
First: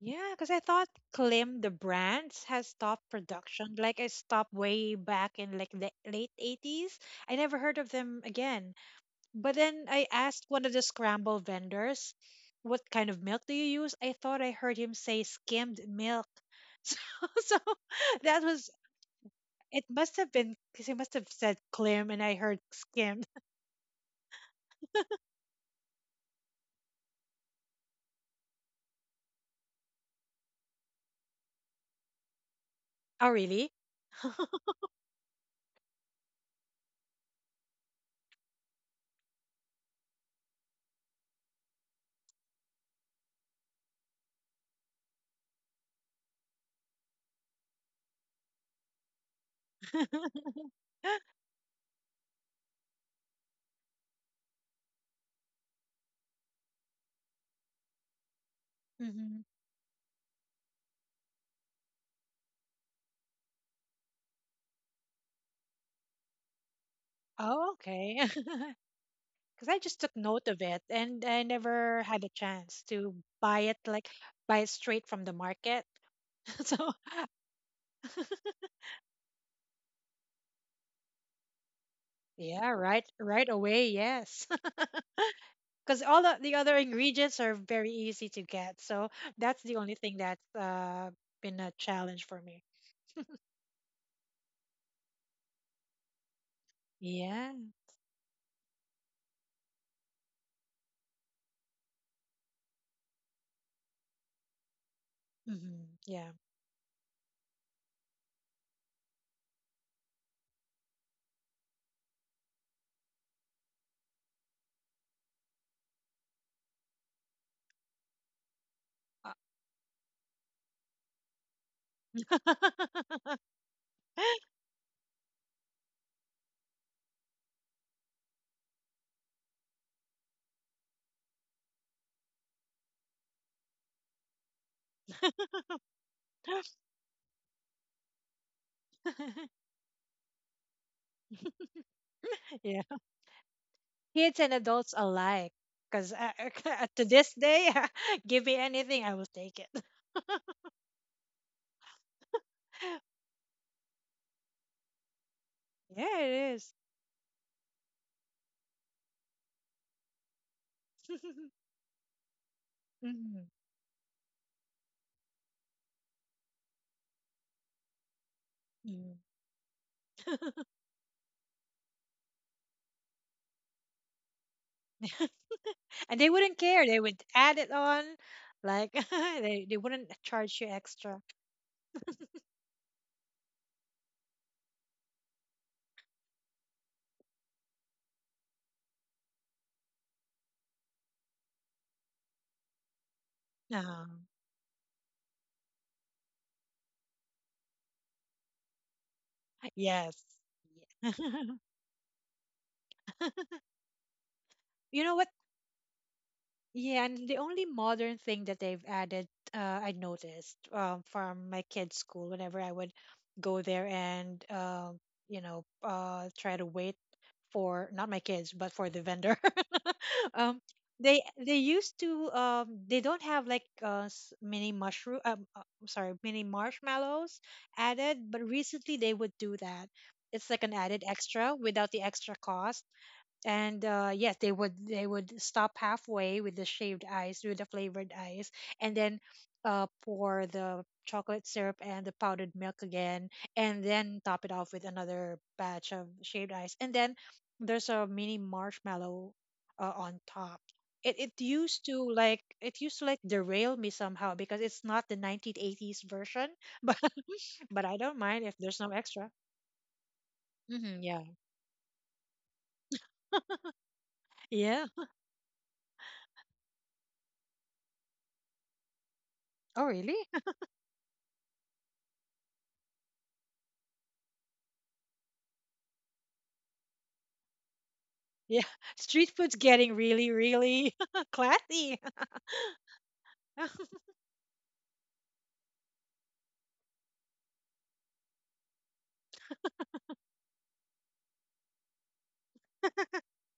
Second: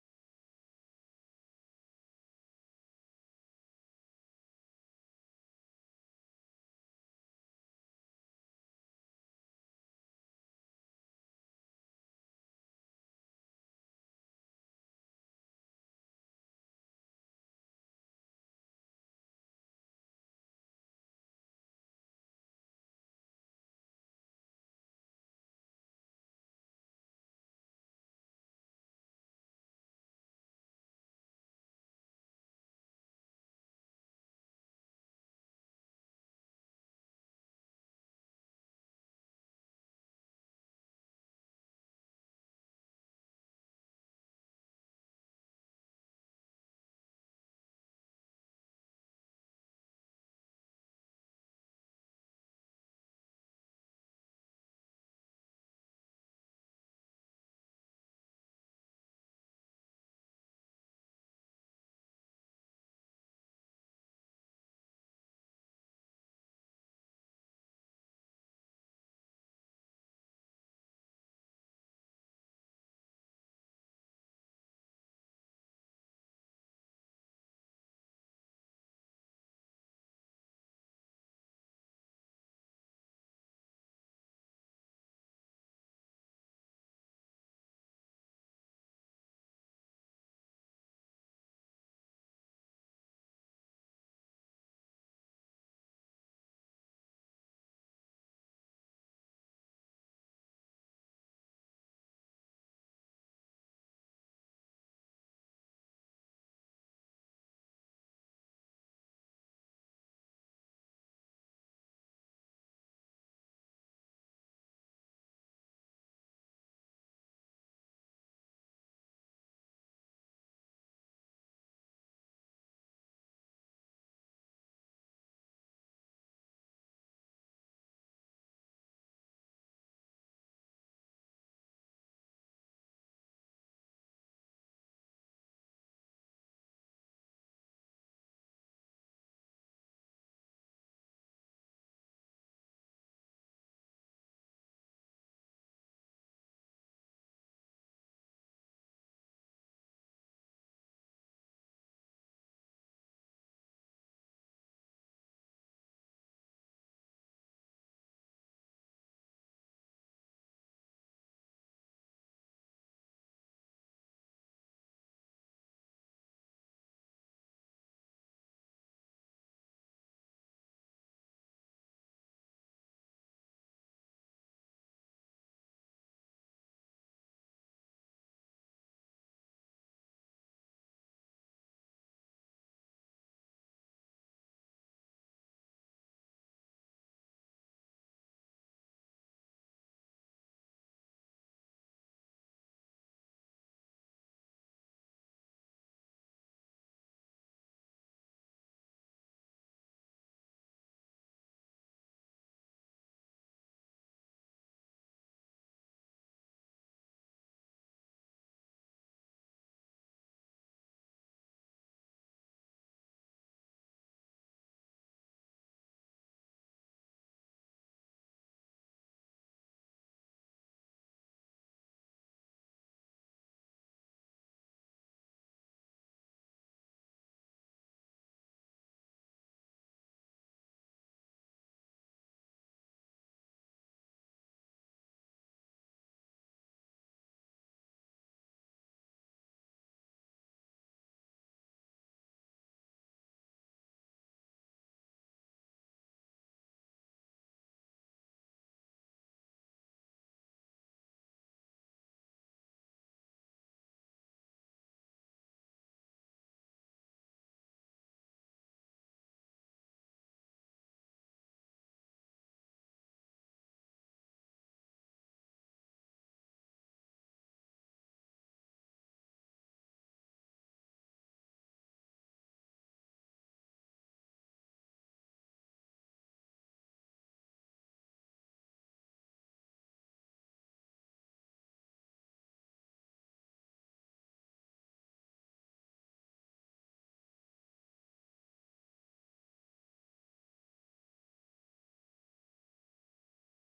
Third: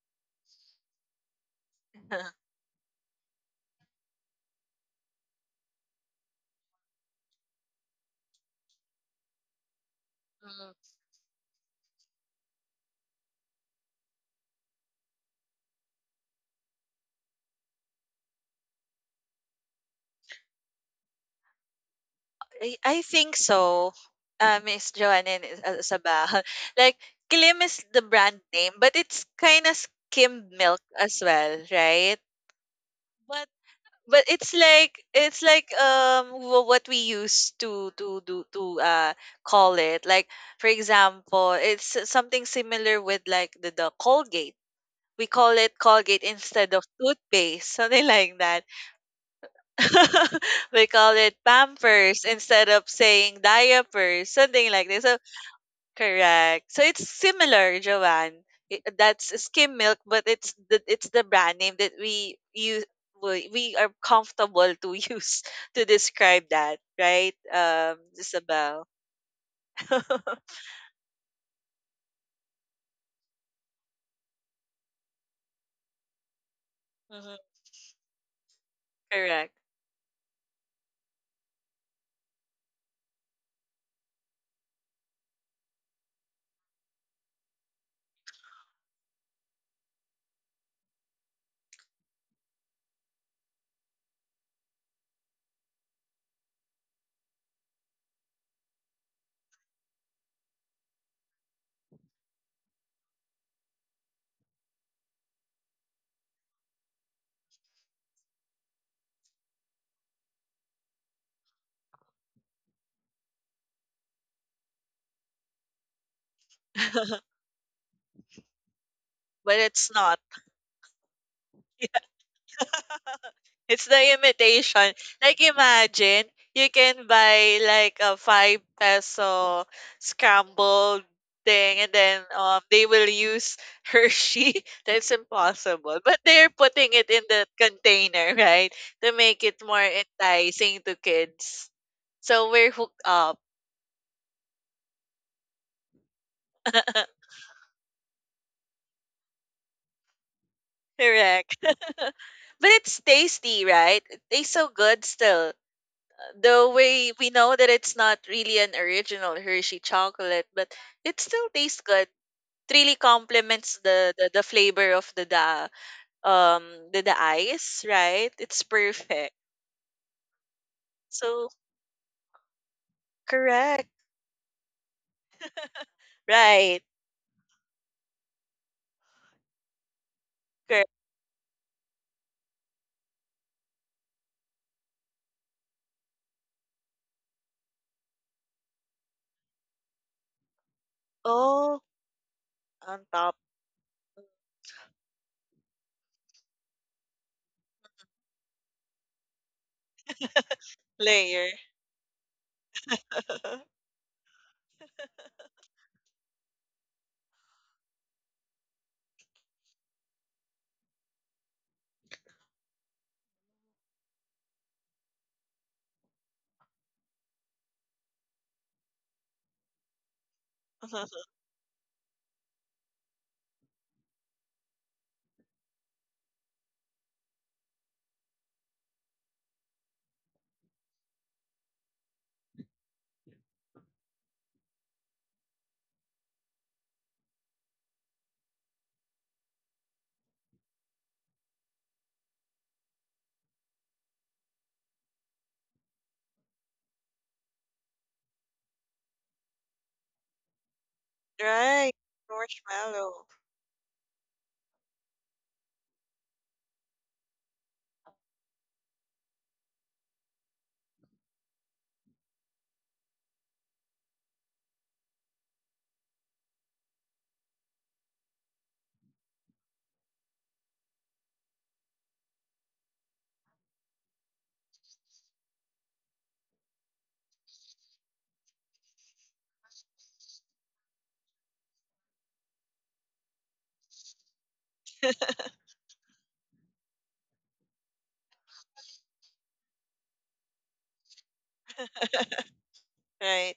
Yeah, because I thought Klim, the brands, has stopped production. Like it stopped way back in like the late 80s. I never heard of them again. But then I asked one of the Mm. scramble vendors, what kind of milk do you use? I thought I heard him say skimmed milk. So, so that was. It must have been because he must have said Klim and I heard I skim. think so. Miss Joanne and Isabel. Like Klim is the brand name, but it's kind of skimmed milk as well, right? Oh, But really? but it's like what we used to do to call it like, for example, it's something similar with like the Colgate. We call it Colgate instead of toothpaste, something like that. We call it Pampers instead of saying diapers, something like this. So correct. So it's similar, Joanne. That's Hmm. skim milk, but it's the brand name that we use. We are comfortable to use to describe that, right, Oh, okay. Isabel? Because I just took note of it and I never had a chance to buy it, like buy it straight from the market. So, Mhm. Correct. yeah, right, right away, yes. Because all of the other ingredients are very easy to get. So, that's the only thing that's been a challenge for me. Yeah. Hmm. Yeah. But it's not. It's the Uh, imitation. Like imagine you can buy like a five peso scrambled thing and then they will use Hershey. That's impossible. But they're putting it in the container, right? To make it more enticing to kids. So we're yeah, hooked up. kids and adults alike, because to this day give me anything, I will take it. Correct. But it's tasty, right? It tastes so good still. Yeah, it is. Though we know that it's not really an original Hershey chocolate, but it still tastes good. It really Mhm. complements the flavor of the da um the ice, right? It's Mhm. perfect. So correct, And they wouldn't right? care, they would add it on, like they wouldn't charge you Correct. extra. Oh, on top No. Yes. Yeah. layer, You know what, yeah, and the only modern thing that they've added, I noticed from my kids' school whenever I would go there and, you know, try to wait for not my kids, but for the vendor. um, they used to they don't have like mini mushroom, I'm sorry, mini marshmallows added, but recently they would do that. It's like an added extra without the extra cost, and yes, they would stop halfway with the shaved ice, with the flavored ice, and then pour the chocolate syrup and the powdered milk again, and then top it off with another batch of shaved ice, and then there's a mini marshmallow on top. Right? It used to like Marshmallow, derail me somehow because it's not the 1980s version, but but I don't mind if there's no extra. Hmm, yeah, yeah. Oh really? Yeah, street food's getting really, really classy. right?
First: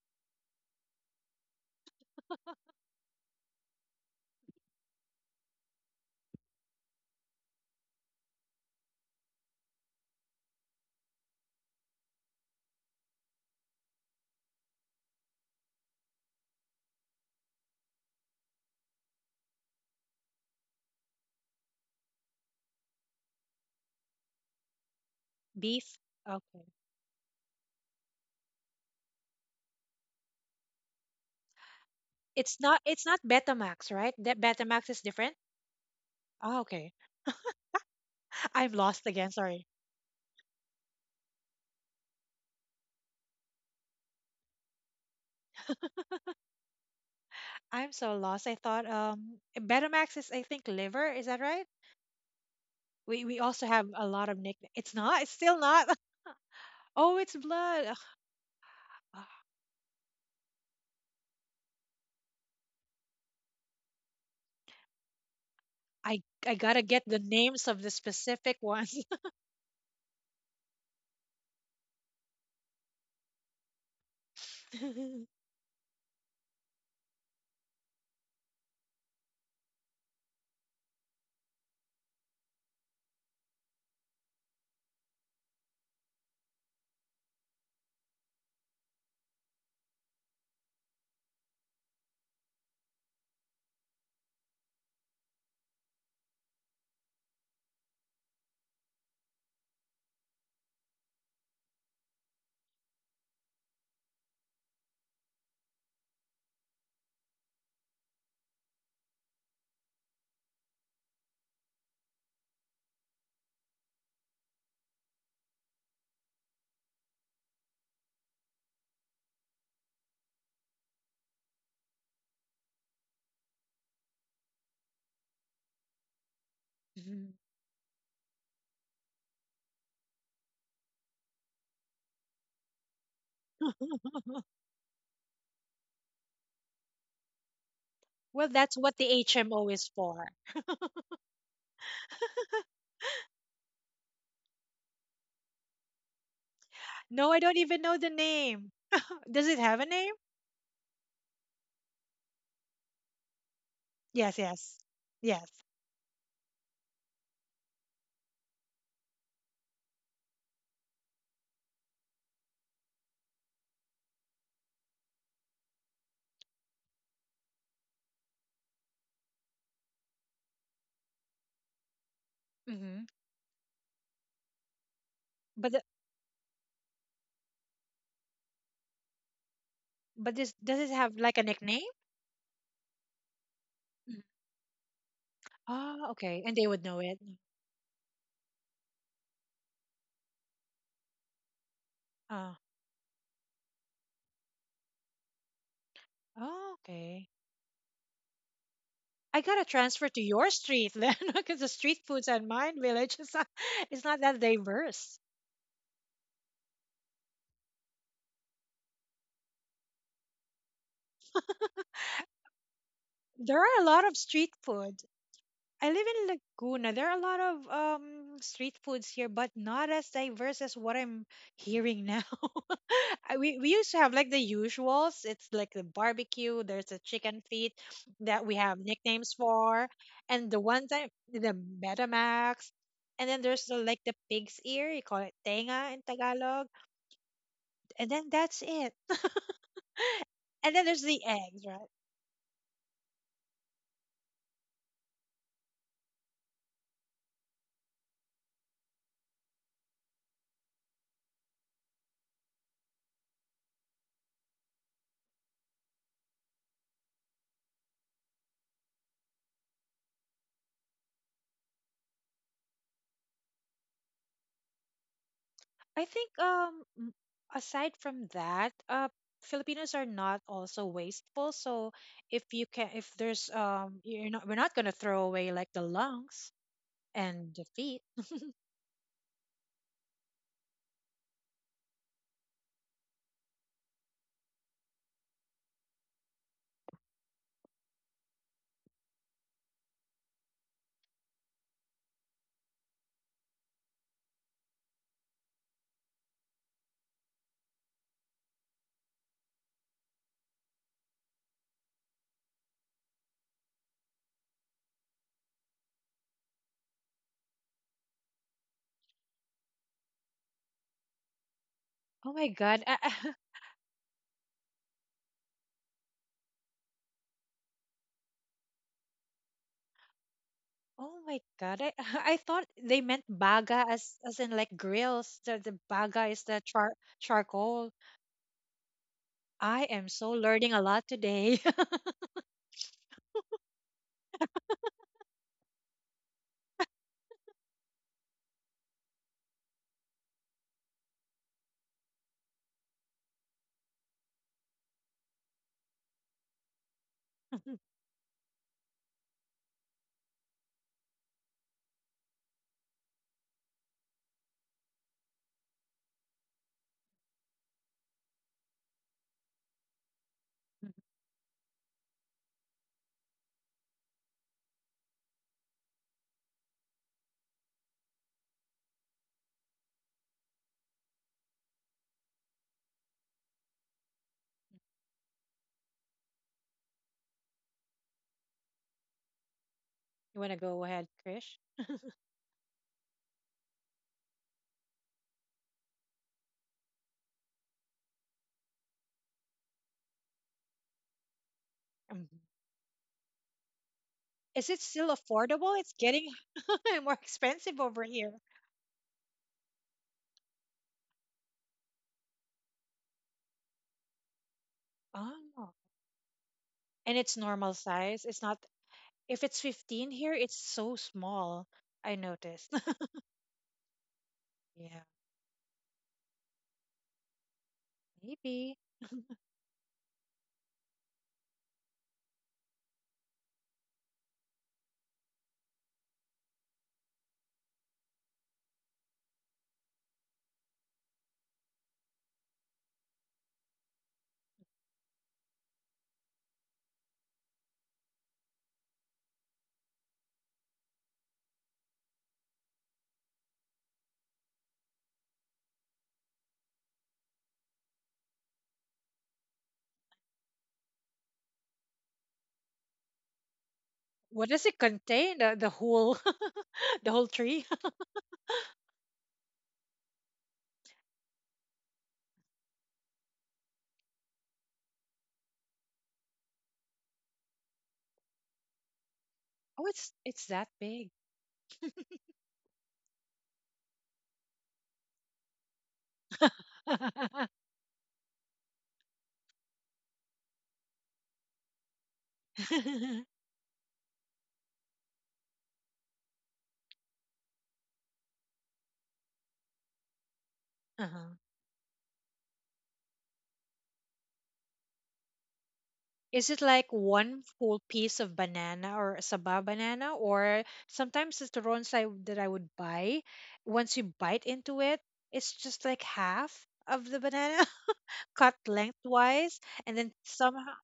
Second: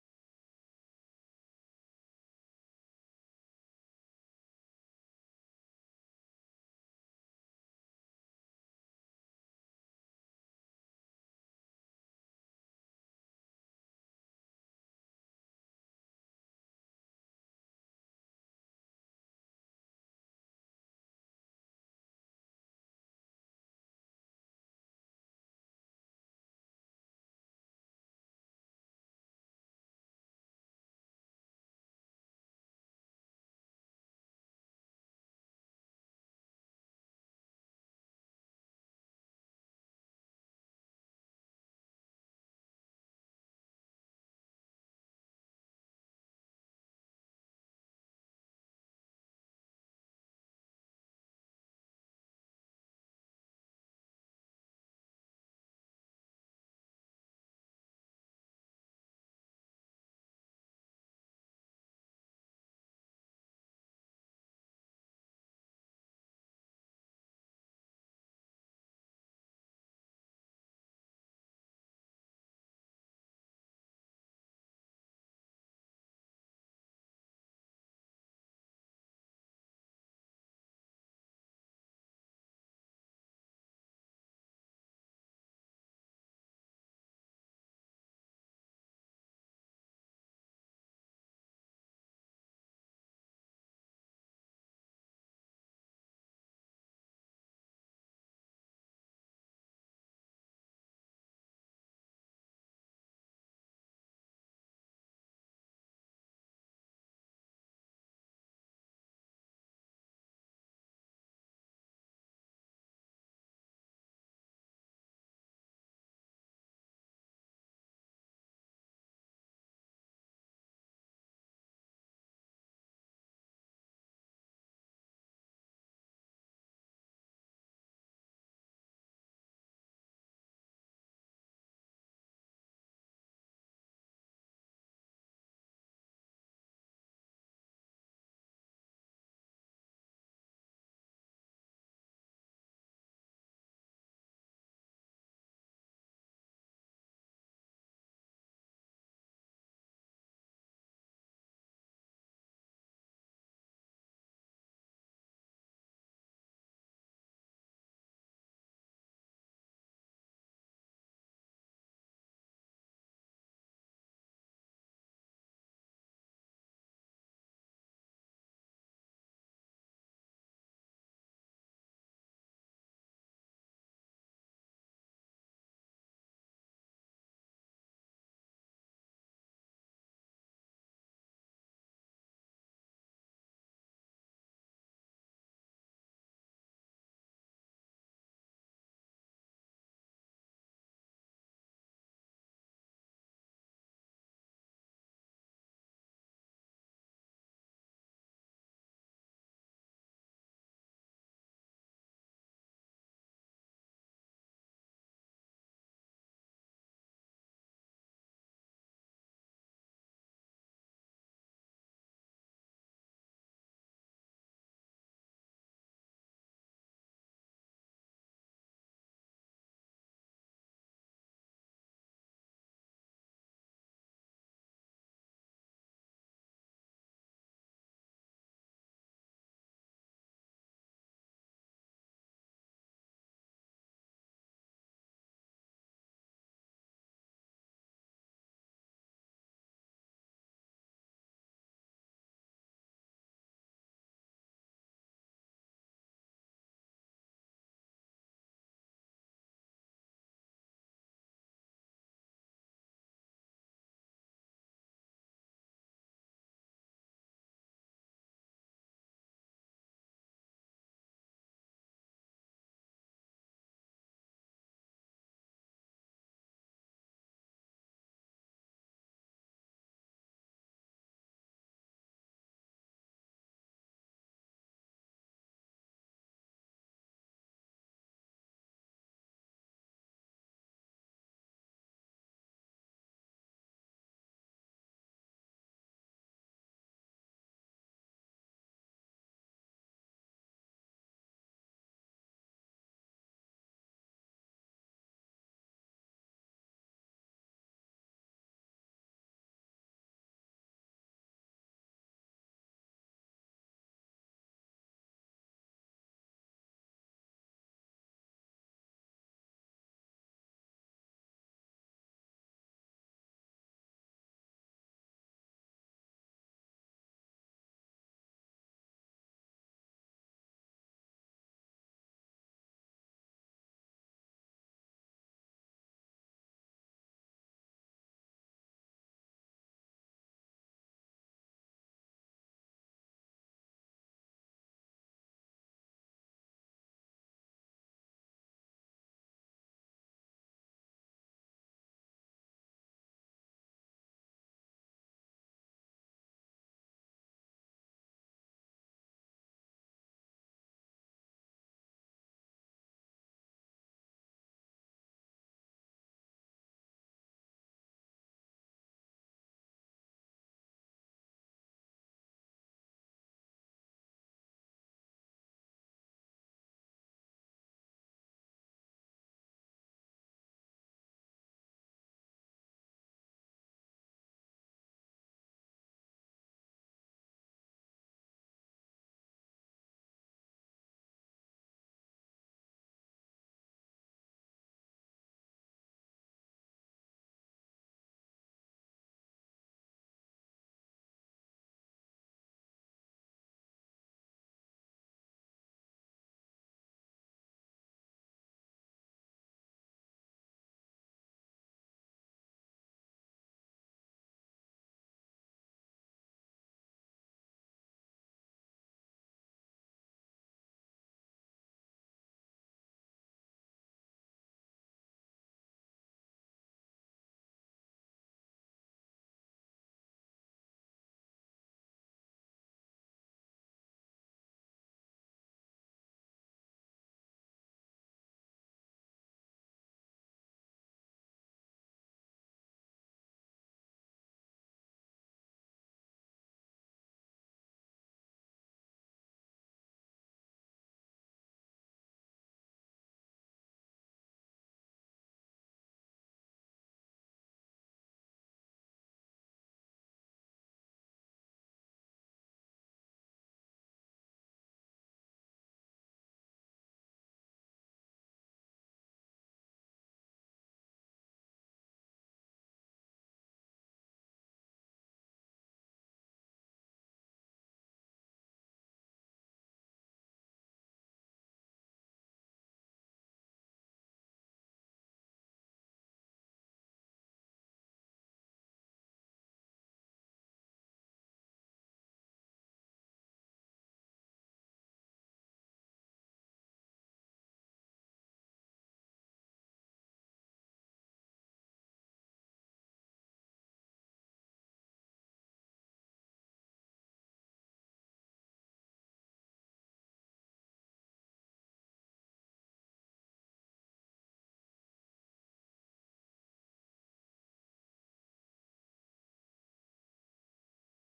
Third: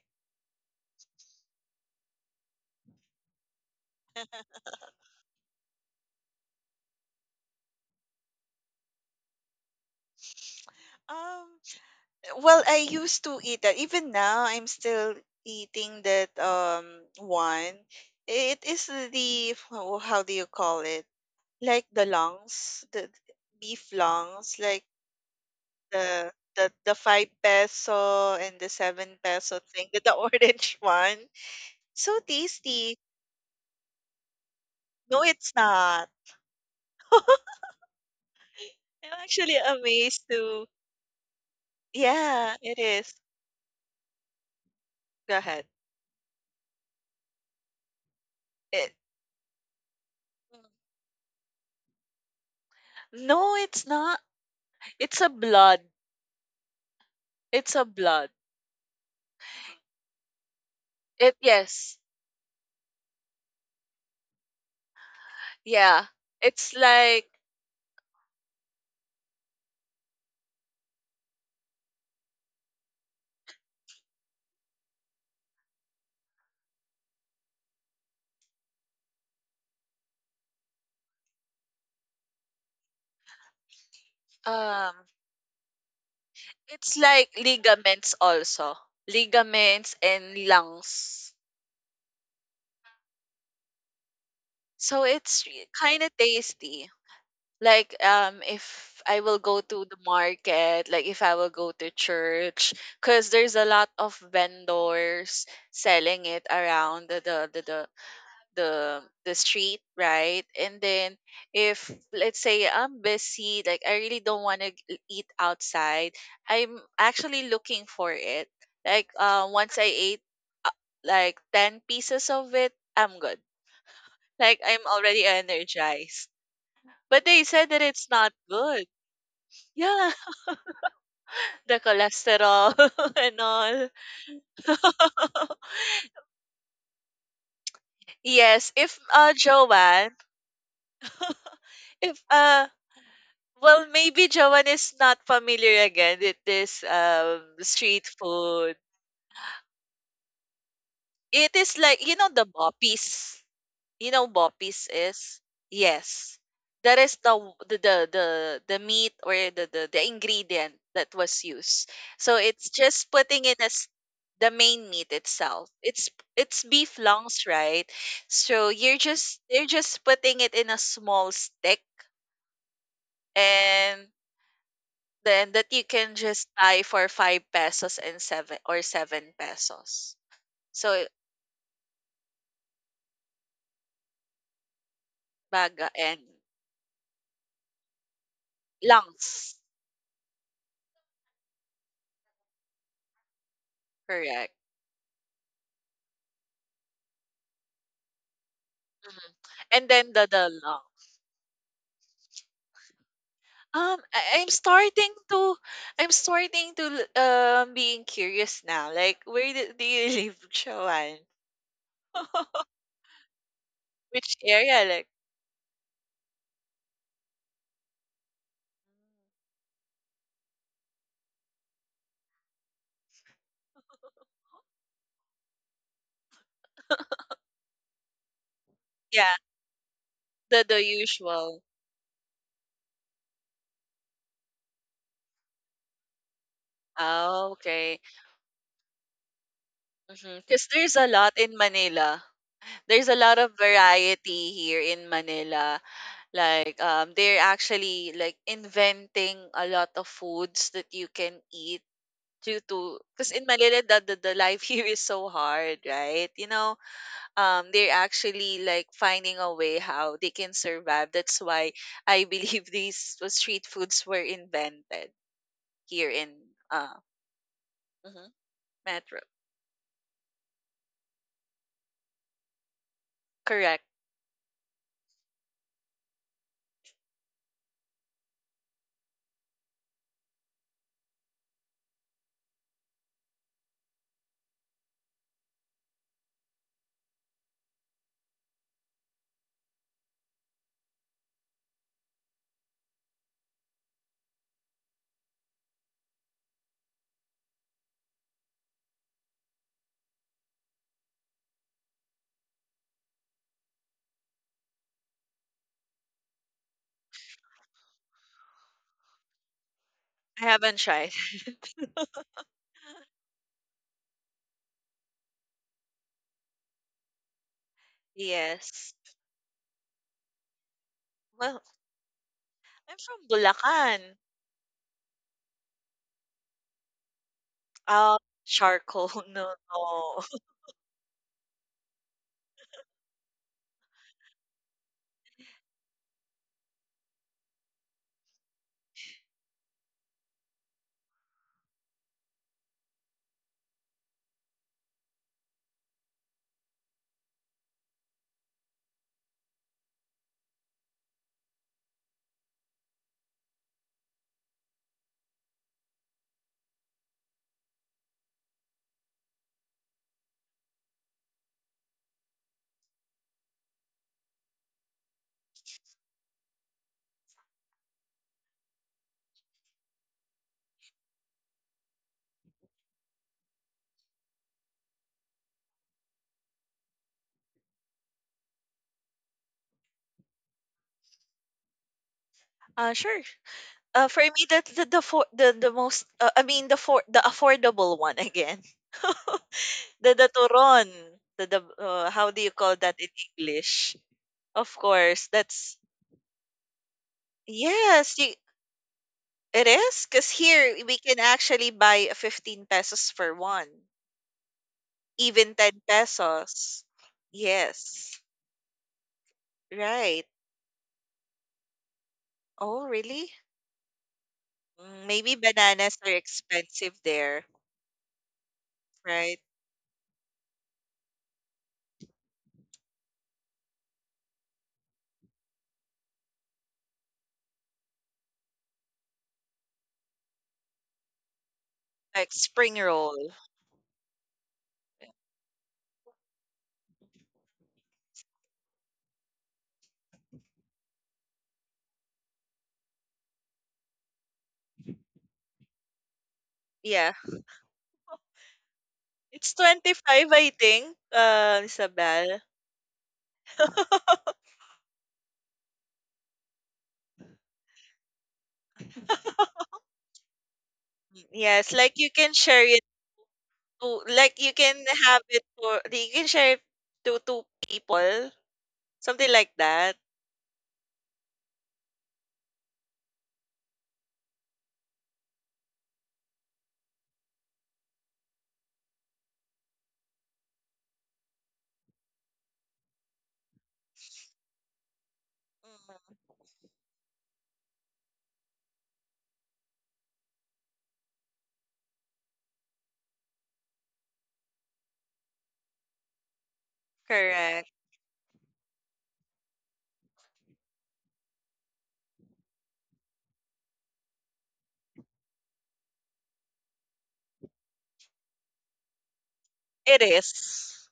Um, well, I used to eat that. Even now, I'm still eating that one. It is the oh, how do you call it? Like the lungs, the beef lungs, like Beef. Okay. The five peso and the seven peso thing, the orange one. So It's not. tasty. It's not Betamax, right? That Betamax is No, different. it's not. Oh, okay. I'm I'm lost again. actually Sorry. amazed to. Yeah, it is. Go ahead. I'm so lost. I thought It, Betamax is I think liver. Is that right? We no, also it's have a not. lot of nicknames. It's It's not. a It's still blood. not. Oh, it's It's blood. a Ugh, blood. ah, It yes. Yeah. I It's gotta get the like names of the specific ones. um it's like ligaments also. Ligaments and lungs. So it's kind of tasty. Like if I will go to the market, like if I will go to church cuz there's a lot of vendors selling it around the street, right? And then if let's say I'm busy, like I really don't want to eat outside, I'm actually looking for it. Like once I ate uh, like 10 pieces of it I'm good, like I'm already energized, but they said that it's not good. Yeah, the cholesterol and all. Well, Yes, that's what if the HMO is Joanne, for. if well, maybe Joanne is not familiar again with this No, I don't even know street the name. food. Does it have a name? It is like you know the boppies. You know Yes, yes, boppies is yes. yes. That is the the meat or the ingredient that was used. So it's just putting in as the main meat itself. It's beef lungs, right? So you're just they're just putting it in a small stick Hmm. and then But that you can just buy for 5 pesos and 7 or 7 pesos. but this, does it So have like a nickname? Mm. baga Oh, and okay, and they would know it. lungs. Uh, Correct. oh, okay. Mhm. I gotta And transfer then to the your lung. street then, because the street foods at mine village is not, Um, it's not I, that I'm starting diverse. to, I'm starting to being curious now. Like, where do, do you live, Shawan? There are a lot of Which street area? food. Like, I live in Laguna. There are a lot of street foods here, but not as diverse as what I'm hearing now. We used to have like the usuals. It's like the barbecue. There's the chicken feet that we have nicknames yeah, for, and the the one time the usual. Metamax, and then there's the like the pig's ear. You call it tenga in Tagalog, Oh, okay. and then that's it. Because And then there's there's a the lot in eggs, right? Manila. There's a lot of variety here in Manila. Like they're actually like inventing a lot of foods that you can eat due to because in Manila the life here is so hard, right? You know, they're actually like finding a way how they can survive. That's why I believe these street foods were invented I here in think um uh m- aside from mhm, that, uh Metro. Filipinos are not also wasteful. So if there's Correct. You're not we're not gonna throw away like the lungs and the feet. I haven't tried. Oh my god. Yes. oh my Well, god. I I thought I'm they meant from baga Bulacan. As in like grills. The baga is the charcoal. Um, charcoal. No, I am no. so learning a lot today. You want to go ahead, Krish? Sure. For me, that's the most I mean the for the affordable one again. The turon. The Mhm. how do you call that in English? Is Of it still course, that's affordable? It's getting more expensive over yes. here. It is because here we can actually buy a 15 pesos for one, even Oh, 10 pesos. and it's normal Yes, size. It's not, if it's 15 right. here, it's so small. I noticed. Oh, really? Yeah, Maybe bananas are expensive there, maybe. right? Like spring roll. Yeah. It's 25, I think, Isabel. What does it contain? The whole the whole tree? Yes, like you can share it to, like you can have it for, you can share it to two people, something like Oh, that. it's that big. Uh-huh. Mhm. Is it like one Correct. full piece of banana or sabah banana, or sometimes it's the turons that I would buy, once you bite into it, it's just like half of the banana cut lengthwise, It and then somehow is.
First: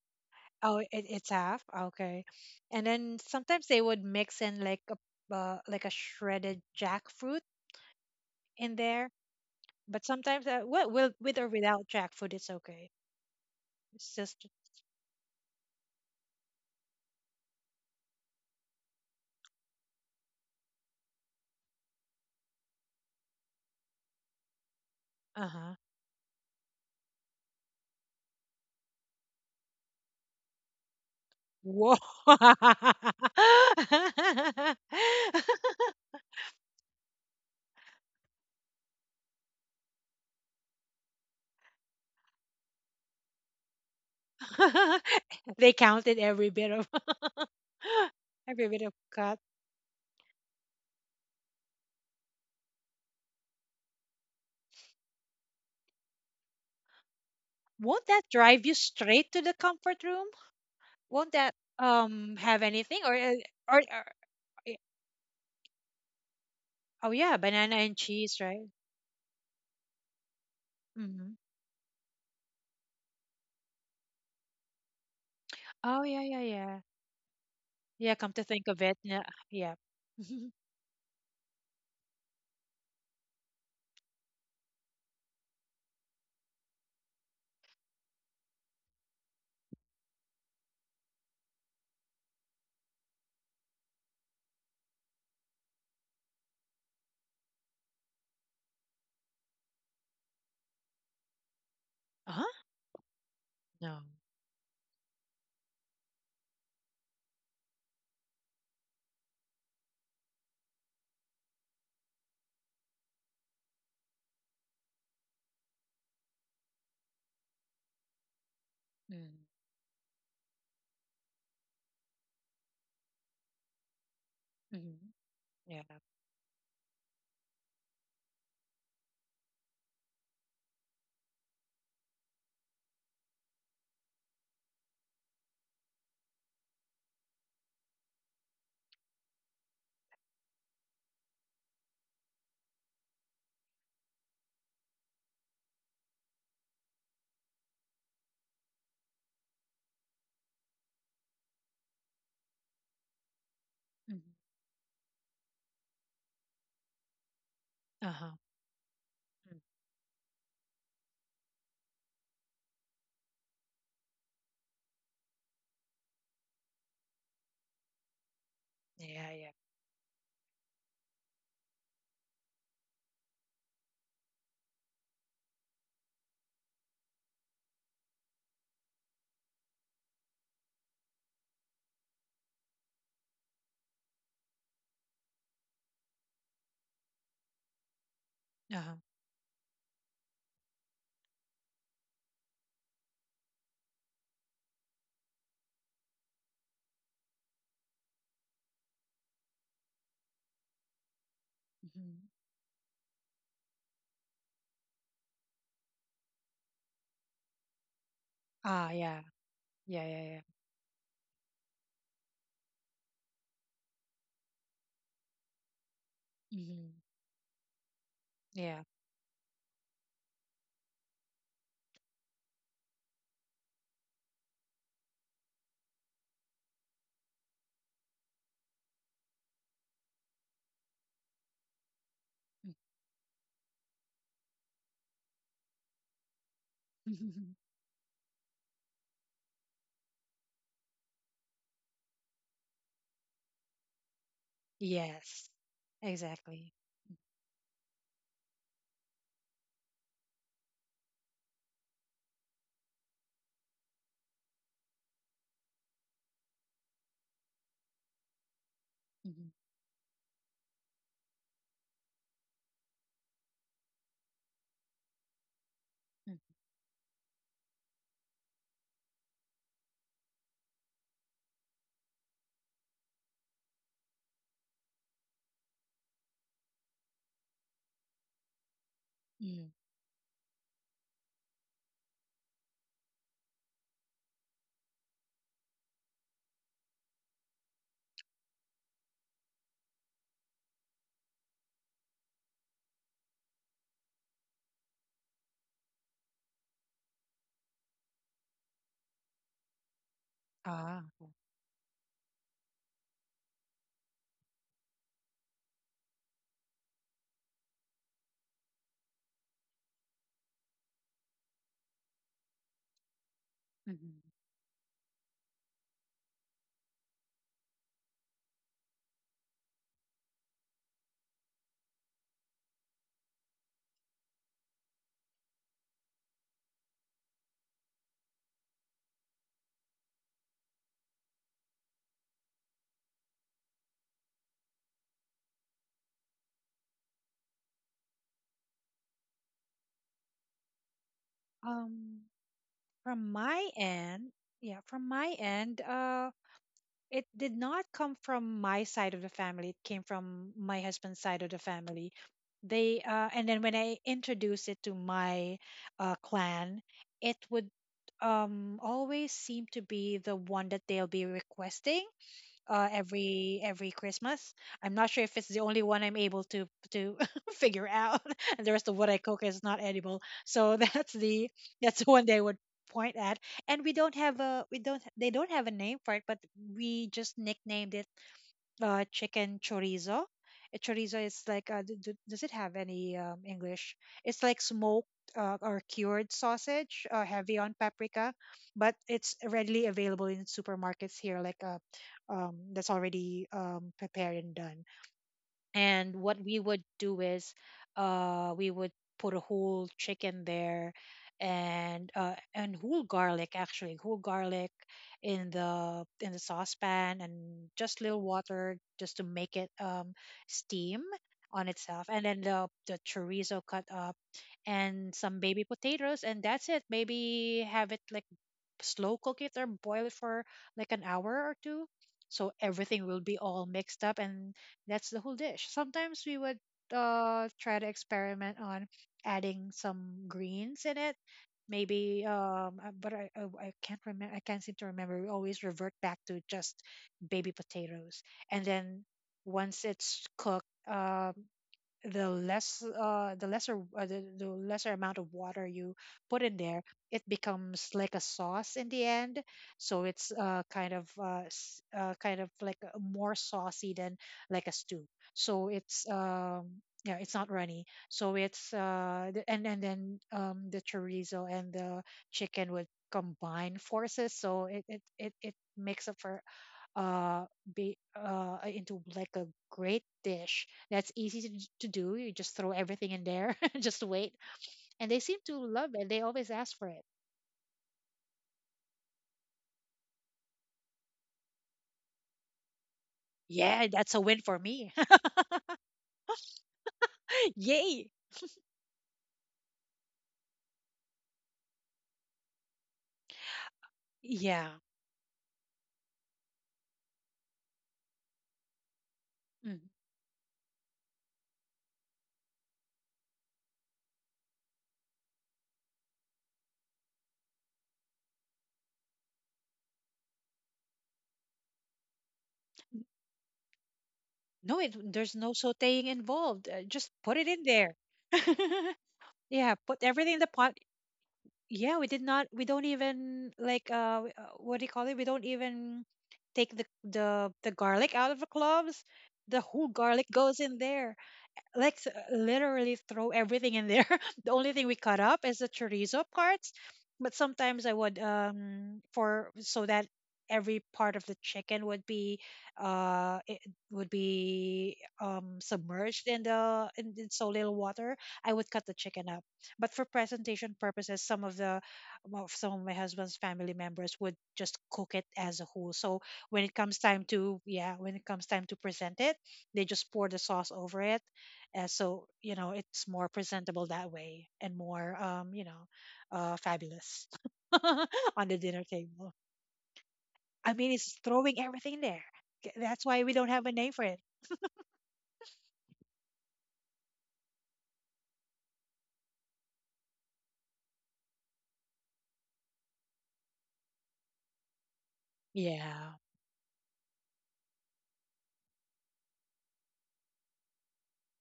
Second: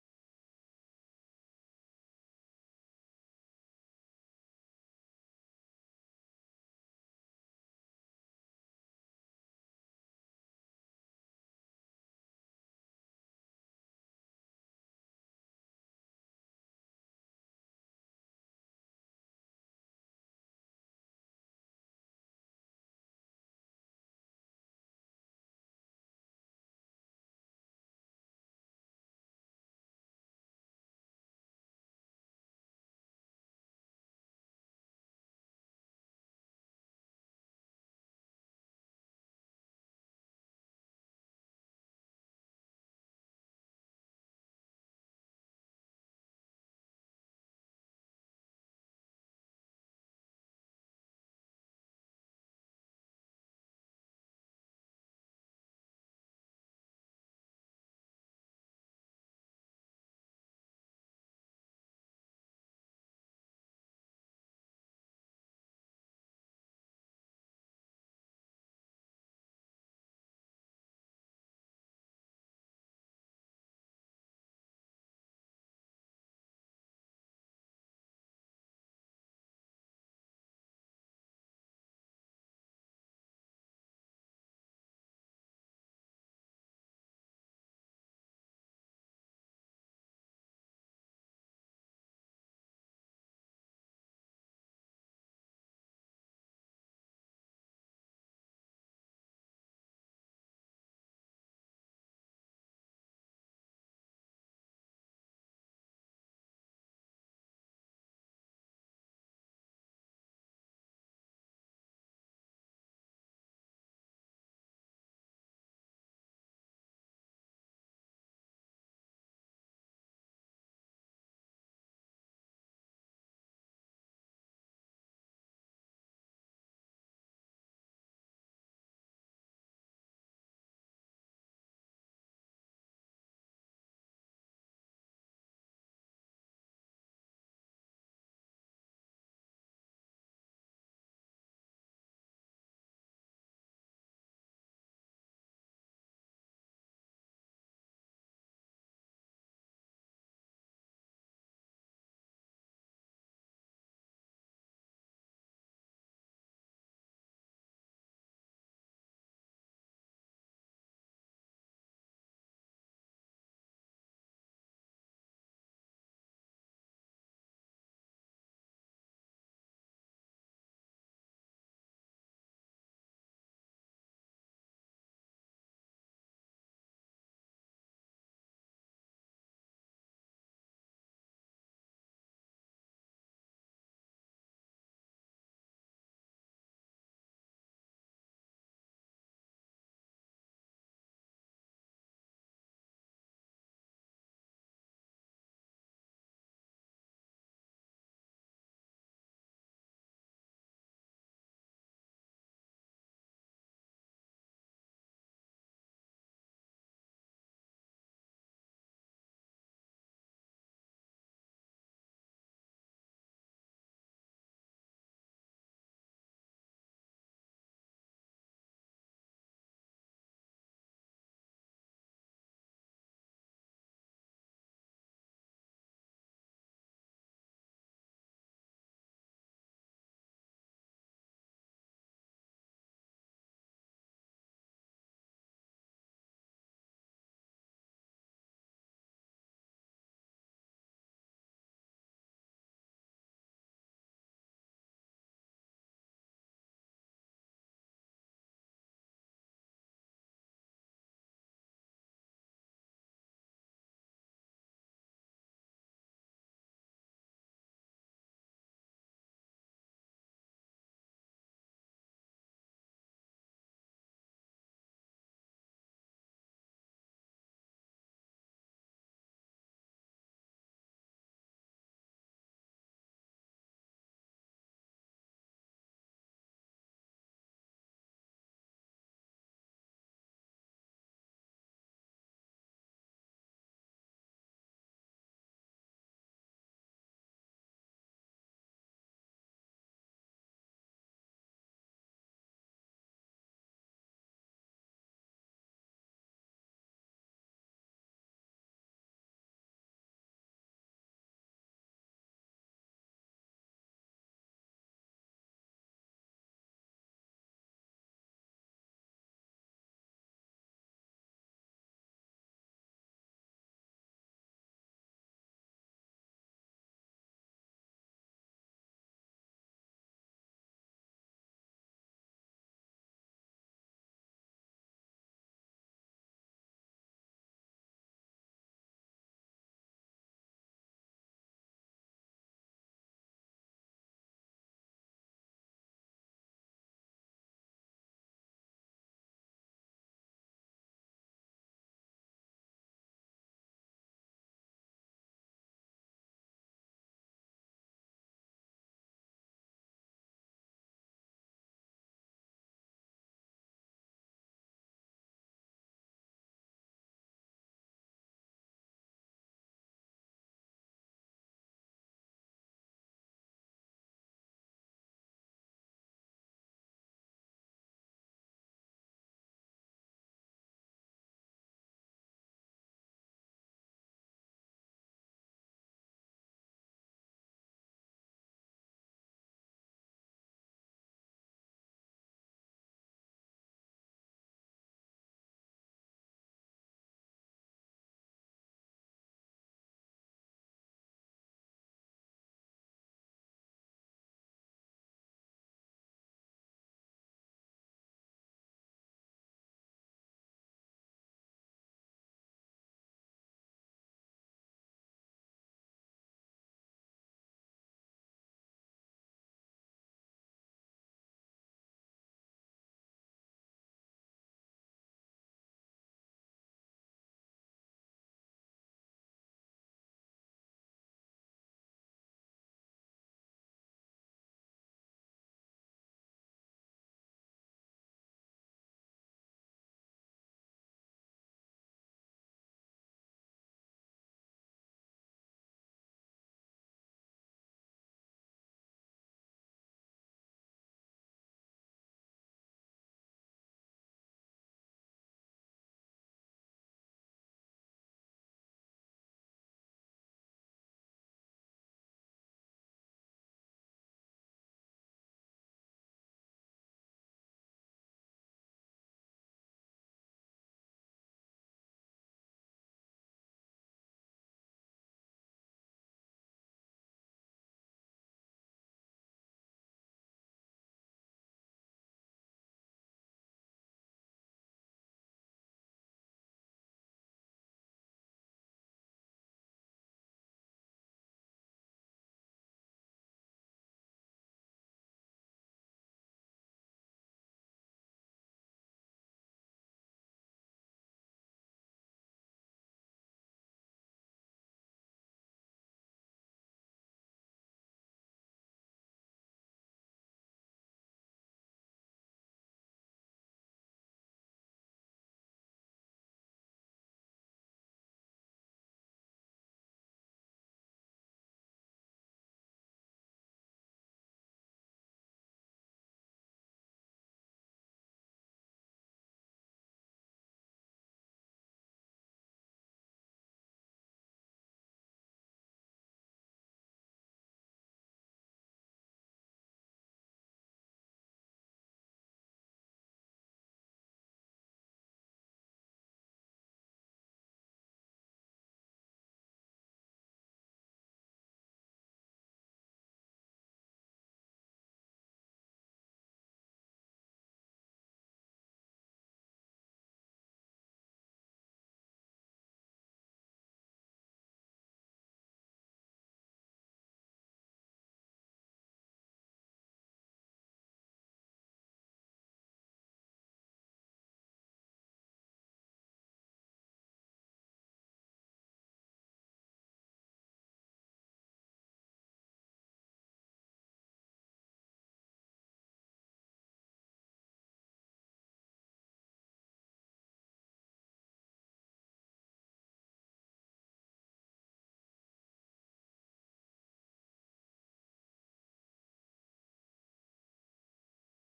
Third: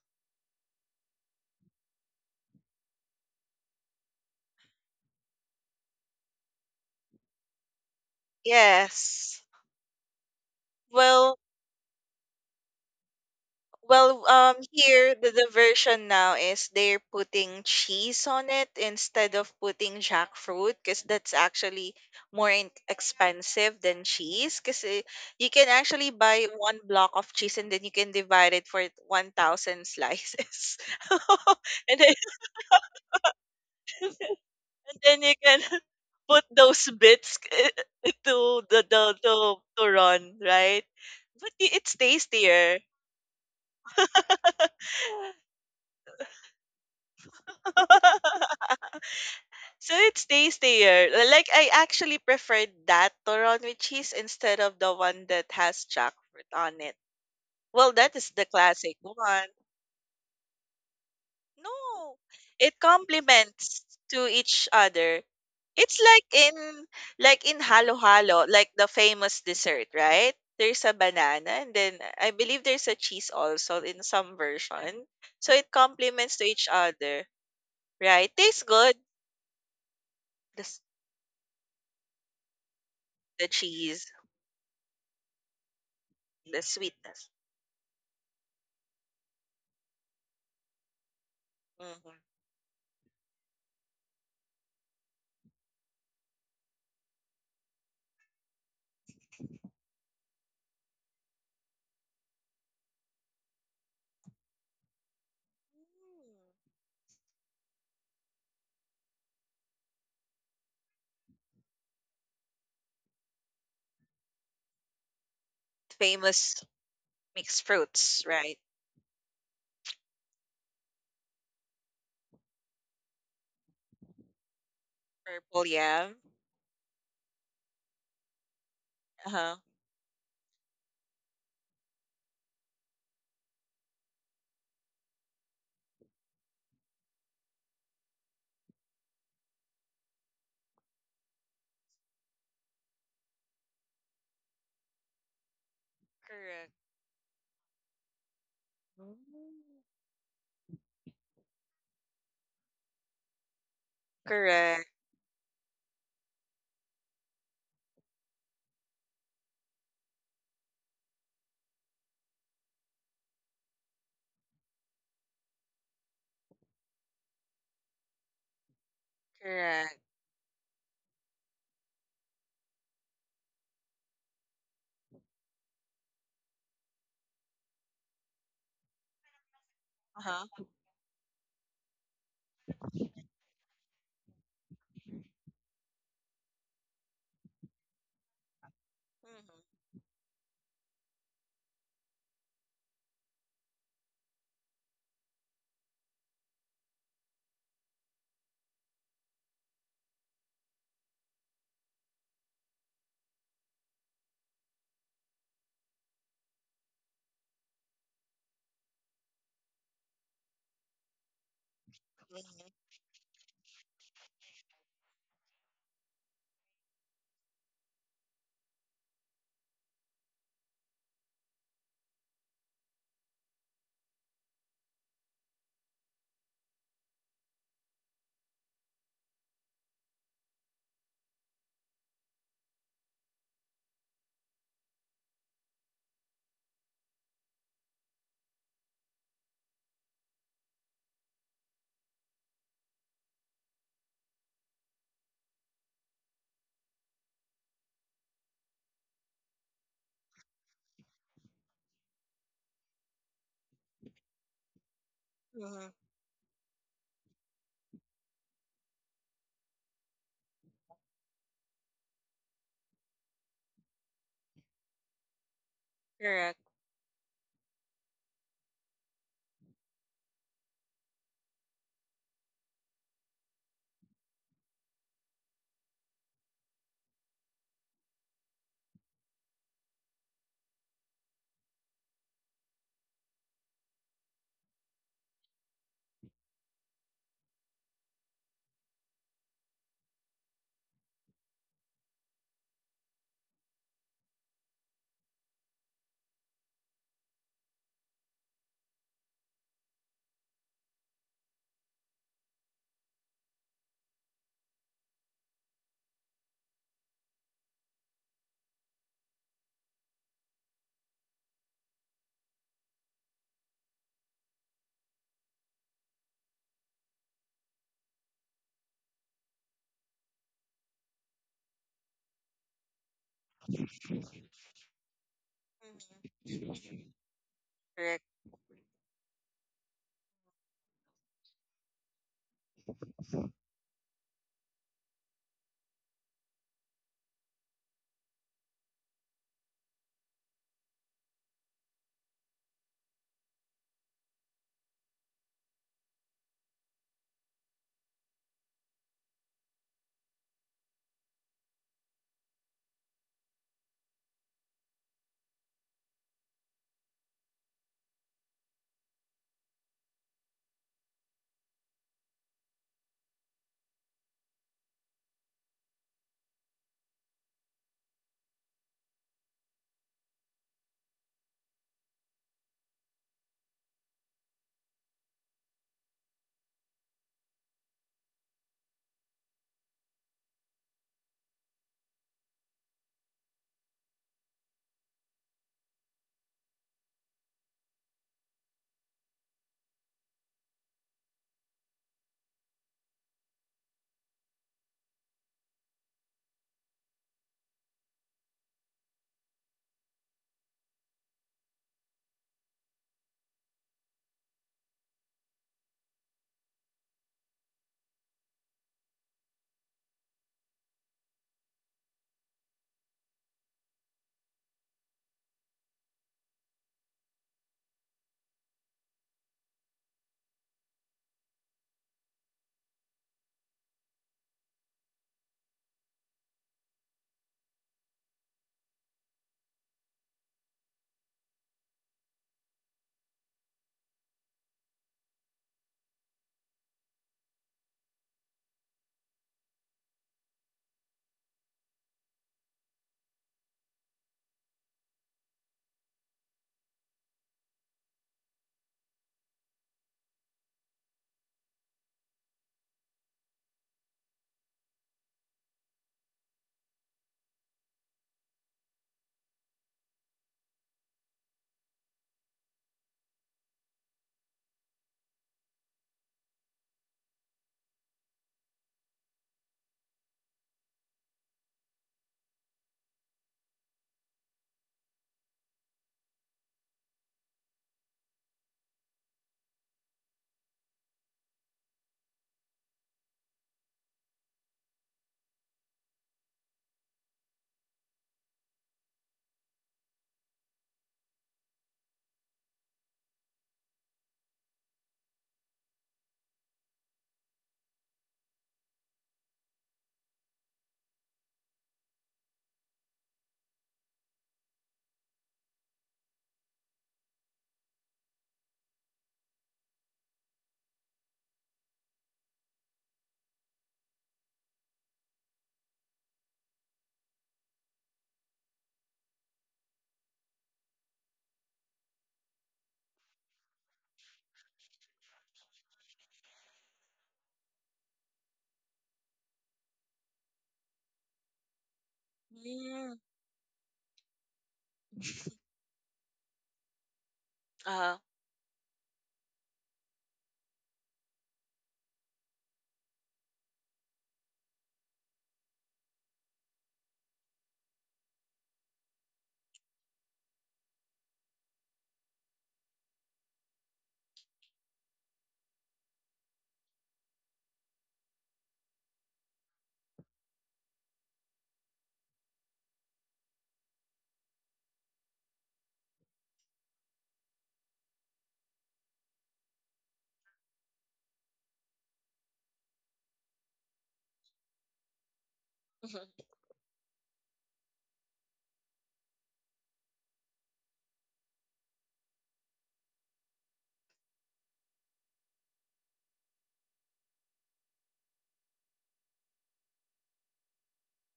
oh it's half okay, and then sometimes they would mix in like a shredded jackfruit in there. Yes. But sometimes, well, Well, with or without jackfruit, it's okay. It's Well, just, um, here the version now is they're putting cheese on it instead of putting jackfruit because that's actually more expensive than cheese. Because uh you can huh. actually buy one block of cheese and then you can divide it for 1,000 slices, Whoa. and then you can put those bits to the to run right. But it's tastier. They counted every bit of every bit of cut. So it's tastier. Like I actually preferred that Toron with cheese instead of the one that has jackfruit on it. Well, Won't that that is the drive you classic straight to the one. comfort room? Won't that No, have it anything or or, complements or to eh, each other. It's like in oh yeah, like in banana and halo cheese, halo, right? like the famous dessert, right? There's a Hmm. banana and then I believe there's a cheese also in some version. So it Oh yeah, yeah, complements to each yeah. other, Yeah, come right? to think Tastes of it, good. yeah, yeah. The, s- the cheese, the sweetness. Mm-hmm. Huh? No. Famous mixed fruits, right? Mm. Mhm. Purple Yeah. yam. Uh huh. Correct. Mm. Mhm. Correct. Uh-huh. Mm. Yeah, yeah. Correct. Uh huh. Uh-huh. Mhm. Ah, yeah. Yeah, yeah, yeah. Mm-hmm. Mm-hmm. Mhm. Yeah. Mm. Yes. Exactly. Mm-hmm. Mhm. Mm. Correct. Mm. Ah, okay. Mhm. Mm-hmm. Correct. Um, from my end, yeah, from my end, it did not come from my side of the family, it came from my husband's side of the family. They and then when I introduced it to my clan, it would always seem to be the one that they'll be requesting every Christmas. I'm not sure if it's the only one I'm able to figure out, and the rest of what I cook is not edible. So that's the one they would point at. And we don't have a we don't they don't have a name for it, but we just nicknamed it chicken chorizo. Chorizo is like, uh, does it have any English? It's like smoked or cured sausage, heavy on paprika, but it's readily available in supermarkets here, like that's already prepared and done. And what we would do is, we would put a whole chicken there, and whole garlic, actually, whole garlic in the saucepan, and just little water just to make it steam on itself, and then the chorizo cut up, and some baby potatoes, and that's it. Maybe have it like slow cook it or boil it for like an hour or two, so everything will be all mixed up, and that's the whole dish. Sometimes we would try to experiment on adding some greens in it. Maybe, I can't remember. I can't seem to remember. We always revert back to just baby potatoes, and then once it's cooked, the less the lesser amount of water you put in there, it becomes like a sauce in the end. So it's kind of like more saucy than like a stew. So it's yeah, it's not runny. So it's and then the chorizo and the chicken would combine forces, so it makes up for uh, into like a great dish that's easy to do. You just throw everything in there, just wait. And they seem to love it. They always ask for it. Yeah, that's a win for me. Yay. Yeah. Mm. No, there's no sauteing involved. Just put it in there. Yeah, put everything in the pot. Yeah, we did not, we don't even like, what do you call it? We don't even take the garlic out of the cloves. The whole garlic goes in there. Like literally Mm. throw everything in there. The only thing we cut up is the chorizo parts, but sometimes I would Uh for so that every part of the chicken would be it would be submerged in in so little water. I would cut the chicken up, but for presentation purposes, some of the well, some of my husband's family members would just cook it as a whole. So when it comes time to yeah, when it comes time to present it, they just pour the sauce over it, so you know it's more presentable that way and more you know, fabulous on the dinner table. I mean, it's throwing everything there. That's why we don't have a name for it. Yeah.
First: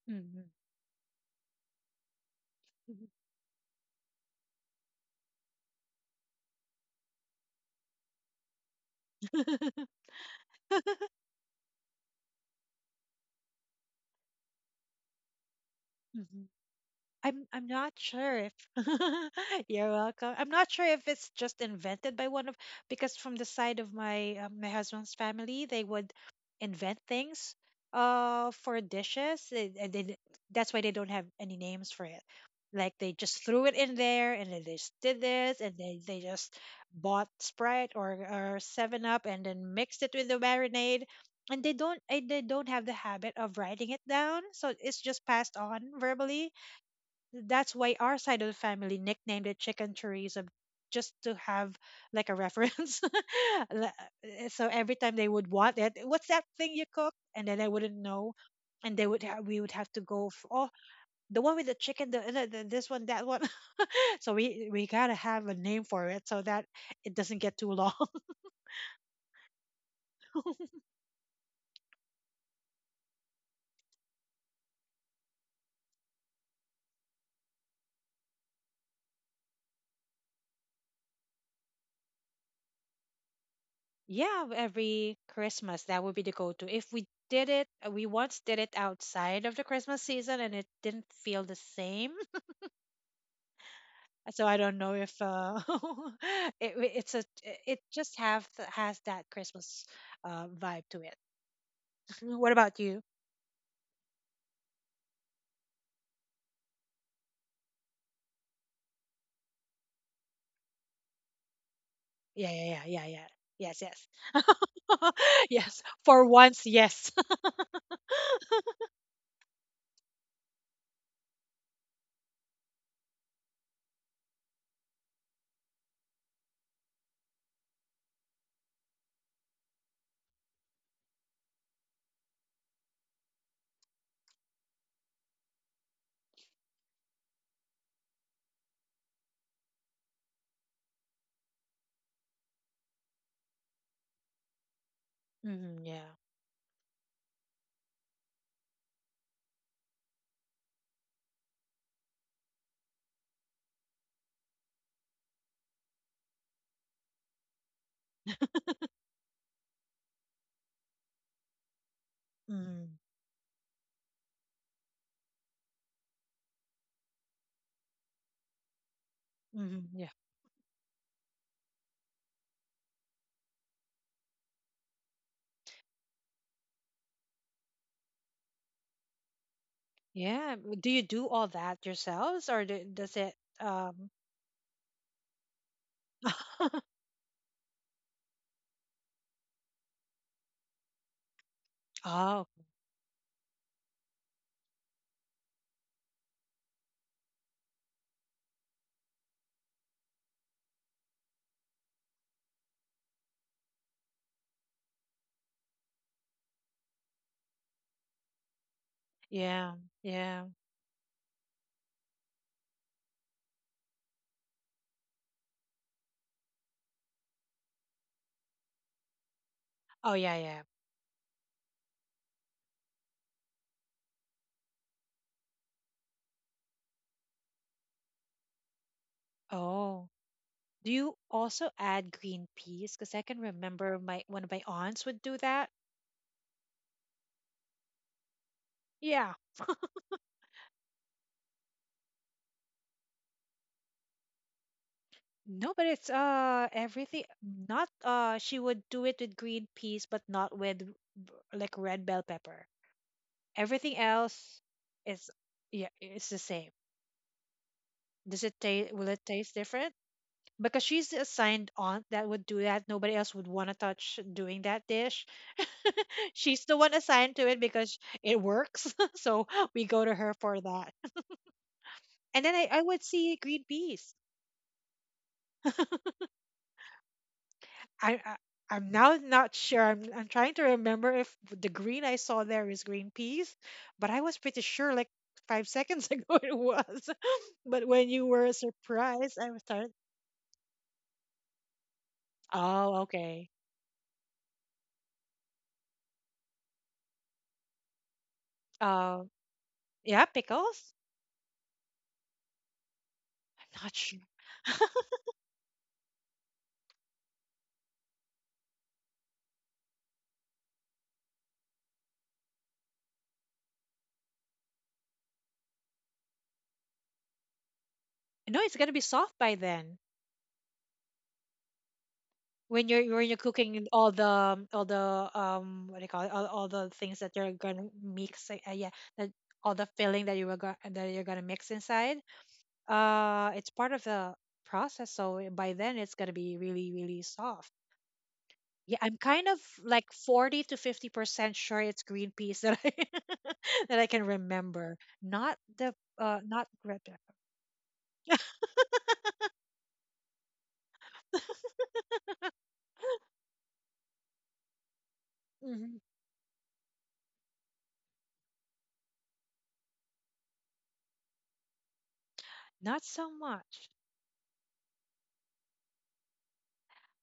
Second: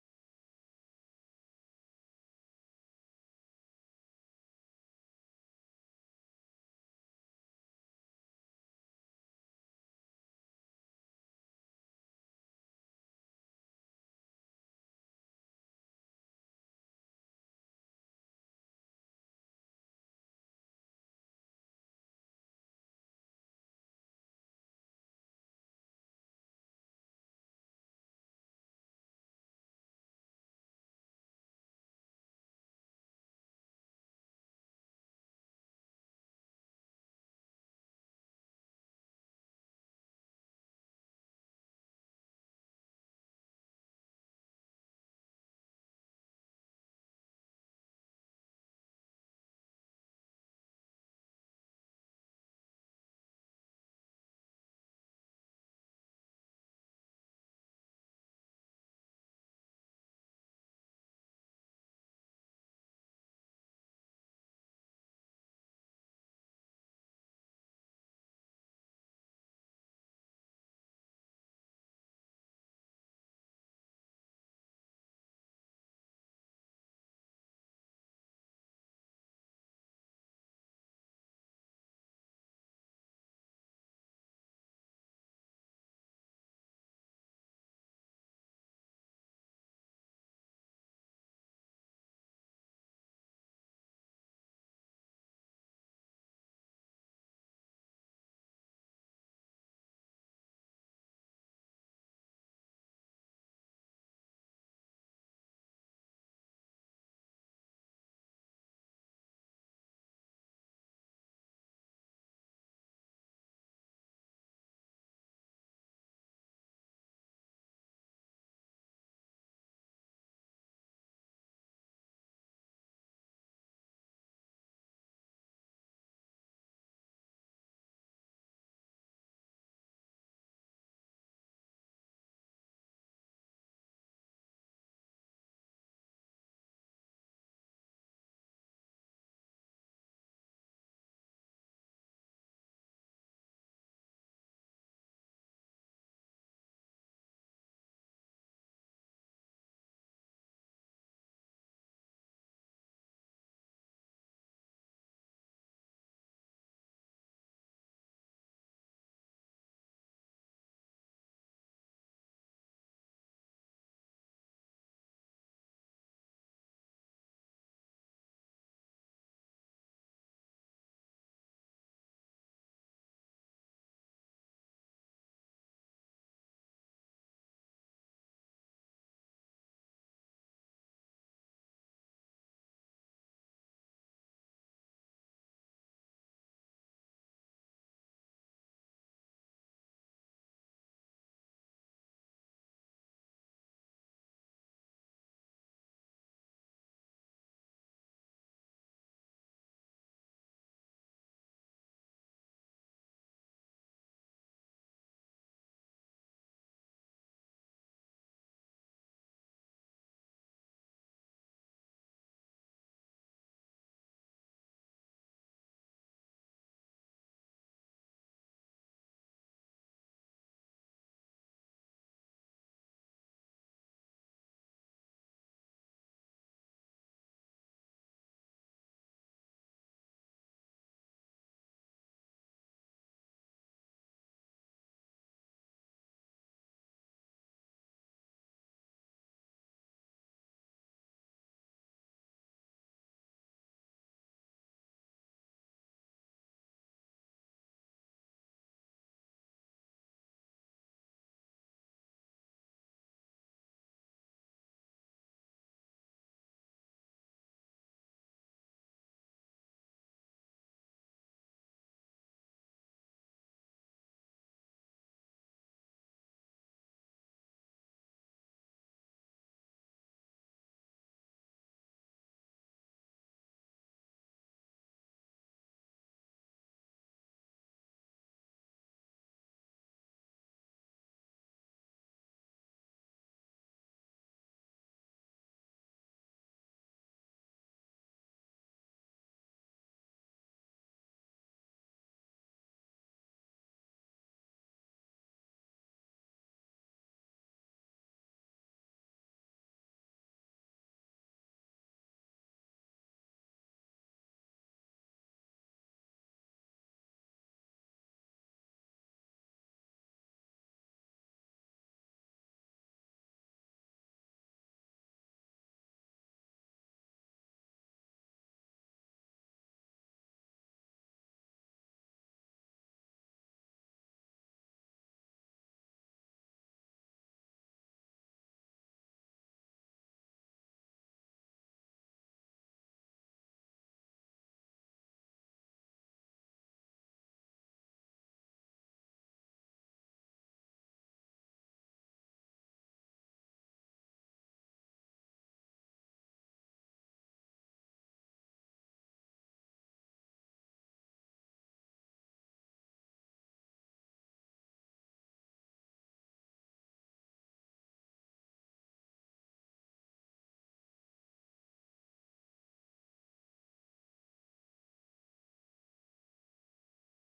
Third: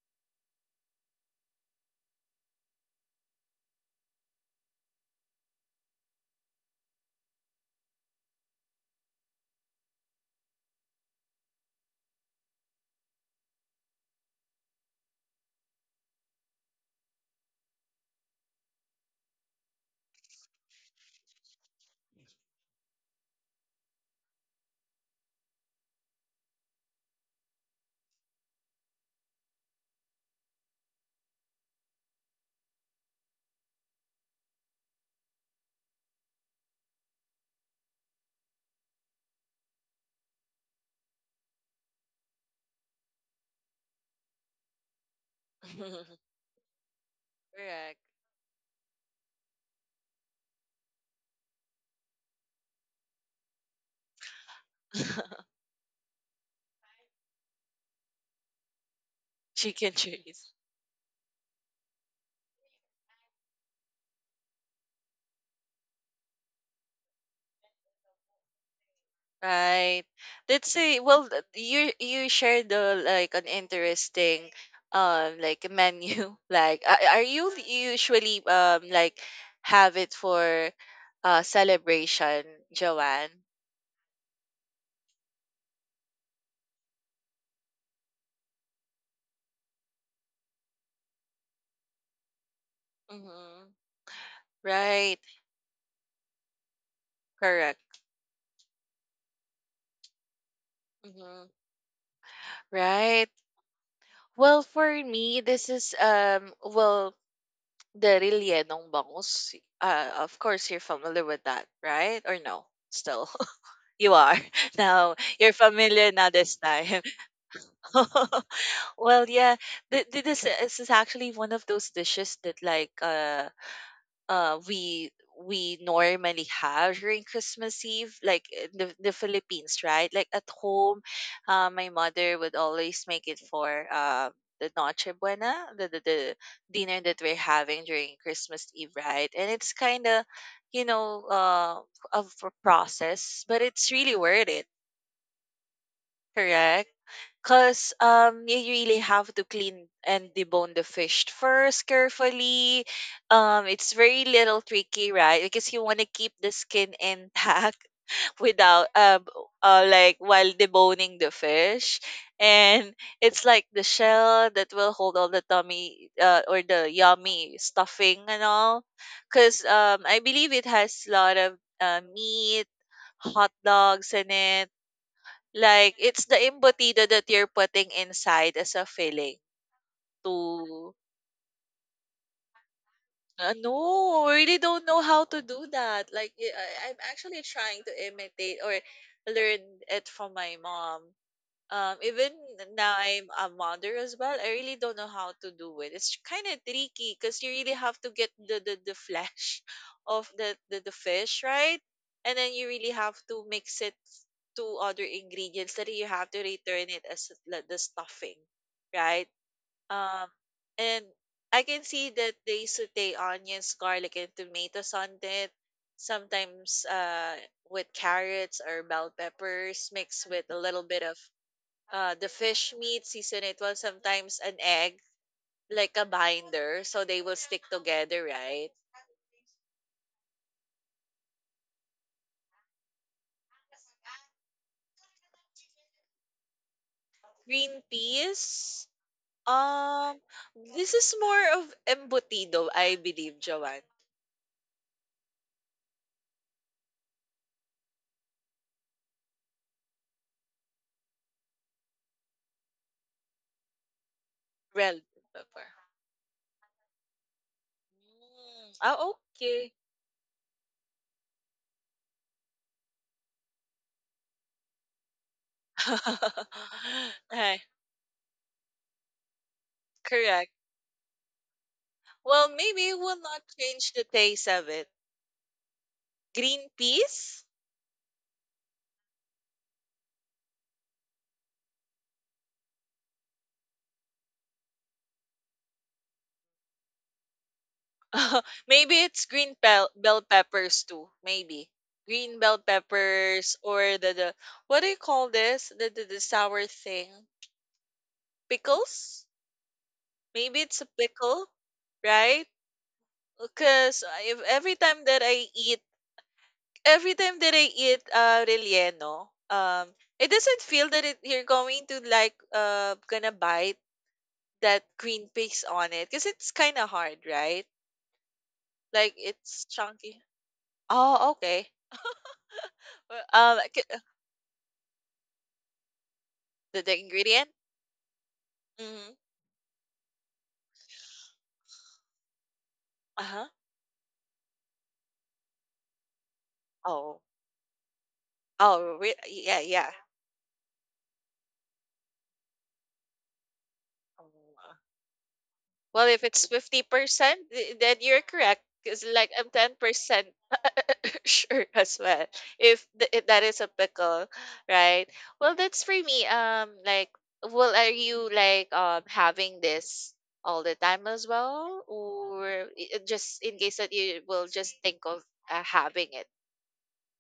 Mhm. Mhm. I'm not sure if you're welcome. I'm not sure if it's just invented by one of because from the side of my my husband's family, they would invent things for dishes. That's why they don't have any names for it. Like they just threw it in there, and then they just did this, and they just bought Sprite or Seven Up, and then mixed it with the marinade. And they don't have the habit of writing it down, so it's just passed on huh. verbally. That's why Correct. our side of the family nicknamed it chicken chorizo, just to have like a reference. Le- so every time they would want it, what's that thing you cook? And then I wouldn't know. And we would have Chicken to go f cheese. oh, the one with the chicken the this one that one. So we gotta have a name for it, so that it doesn't get too long. Right. Let's say, well, you shared the like an interesting like menu. Like, are you usually like have it for celebration, Joanne? Yeah, every Christmas that would be the go-to. If we did it we once did it outside of the Christmas season and it didn't feel the same, Mm-hmm. so I don't know Right. if it, it's a it Correct. just have has that Christmas vibe to it. Mm-hmm. What about you? Right. Well, for me, this is well the rellenong bangus. Of course, you're familiar with that, right? Or Yeah, no? yeah, yeah, yeah, yeah. Still. Yes, yes, You are. Now, you're yes. familiar For now this once, time. yes. Well, yeah, this is actually one of those dishes that like uh we we normally have during Christmas Eve, like the Philippines, right? Like at home, my mother would always make it for the Noche Buena, the dinner that we're having during Christmas Eve, right? And it's kind of, you know, uh of a process, but it's really worth it. Hmm, yeah. Correct. Because you really have to clean and debone the fish first carefully. It's very little tricky, right? Because you want to keep the skin intact without like while deboning the fish, Hmm. and it's like the shell that will hold all the tummy or the yummy stuffing and all. Because Hmm, yeah. I believe it has a lot of meat, hot dogs in it like, it's the empathy that you're putting inside as a feeling Yeah. Do to you do all that yourselves, or do, does it? Um... no, I really don't know how to do that. Like, I am actually trying to imitate or learn it from my mom. Even oh, now I'm a mother as well, I really don't know how to do it. It's kind of tricky because you really have to get the flesh of the fish, right? And then you really have to mix it to other ingredients that you have to return it as like the stuffing, right? yeah, Um, yeah. and I can see that they saute onions, garlic, and tomatoes on it. Sometimes with carrots or bell peppers Oh, mixed yeah, with a yeah. little bit of the fish meat, season it well, sometimes an egg, like a binder, so they will stick together, right? Oh, do you also add green peas? Because I can remember my one of my aunts would do that. Green peas. Yeah. Um, this is more of embutido, I believe, Joanne. No, but it's everything not she would do it with green peas but not with like red bell pepper. Everything else Well, is pepper. yeah, it's the same. Does it taste Ah, will it taste okay. different? Because she's the assigned aunt that would do that. Nobody else would want to touch doing that dish. She's the one assigned to it Right, because it works. So we go to her correct. for that. And Well, then I maybe would it will see not green change the peas. taste of it. Green peas? I, I I'm now not sure. I'm trying to remember if the green I saw there is green peas, but I was pretty sure like 5 seconds ago it was. But when you were maybe it's surprised, I green was started. bell, bell peppers too. Maybe green bell Oh, okay. peppers or the what do you call this? The sour thing Um, pickles. yeah, Maybe it's a pickles. pickle, right? I'm not Because sure. if every time that I eat, every time that I eat relleno, it doesn't feel that it, you're going to like gonna bite that green piece on it because it's kind of hard, right? No, it's gonna be Like soft by it's then. chunky. Oh, okay. Well, When you're Um, cooking all the what do you call it, all The the the things that ingredient? you're gonna mix yeah, Mm-hmm. that all the filling that that you're gonna mix inside Uh-huh. It's part of the process. So by then it's going to be really really Oh. soft. Yeah, Oh, I'm kind of yeah, yeah. like 40 to 50% sure it's green peas that I that I can Oh, remember, not the well, if it's not red pepper. 50%, then you're correct. Because, like, I'm 10% sure as well. If that is applicable, right? Well, that's for Mhm. me. Like, well, are you, like, having this all the time as well? Or not so just in case much that you will just think of having it?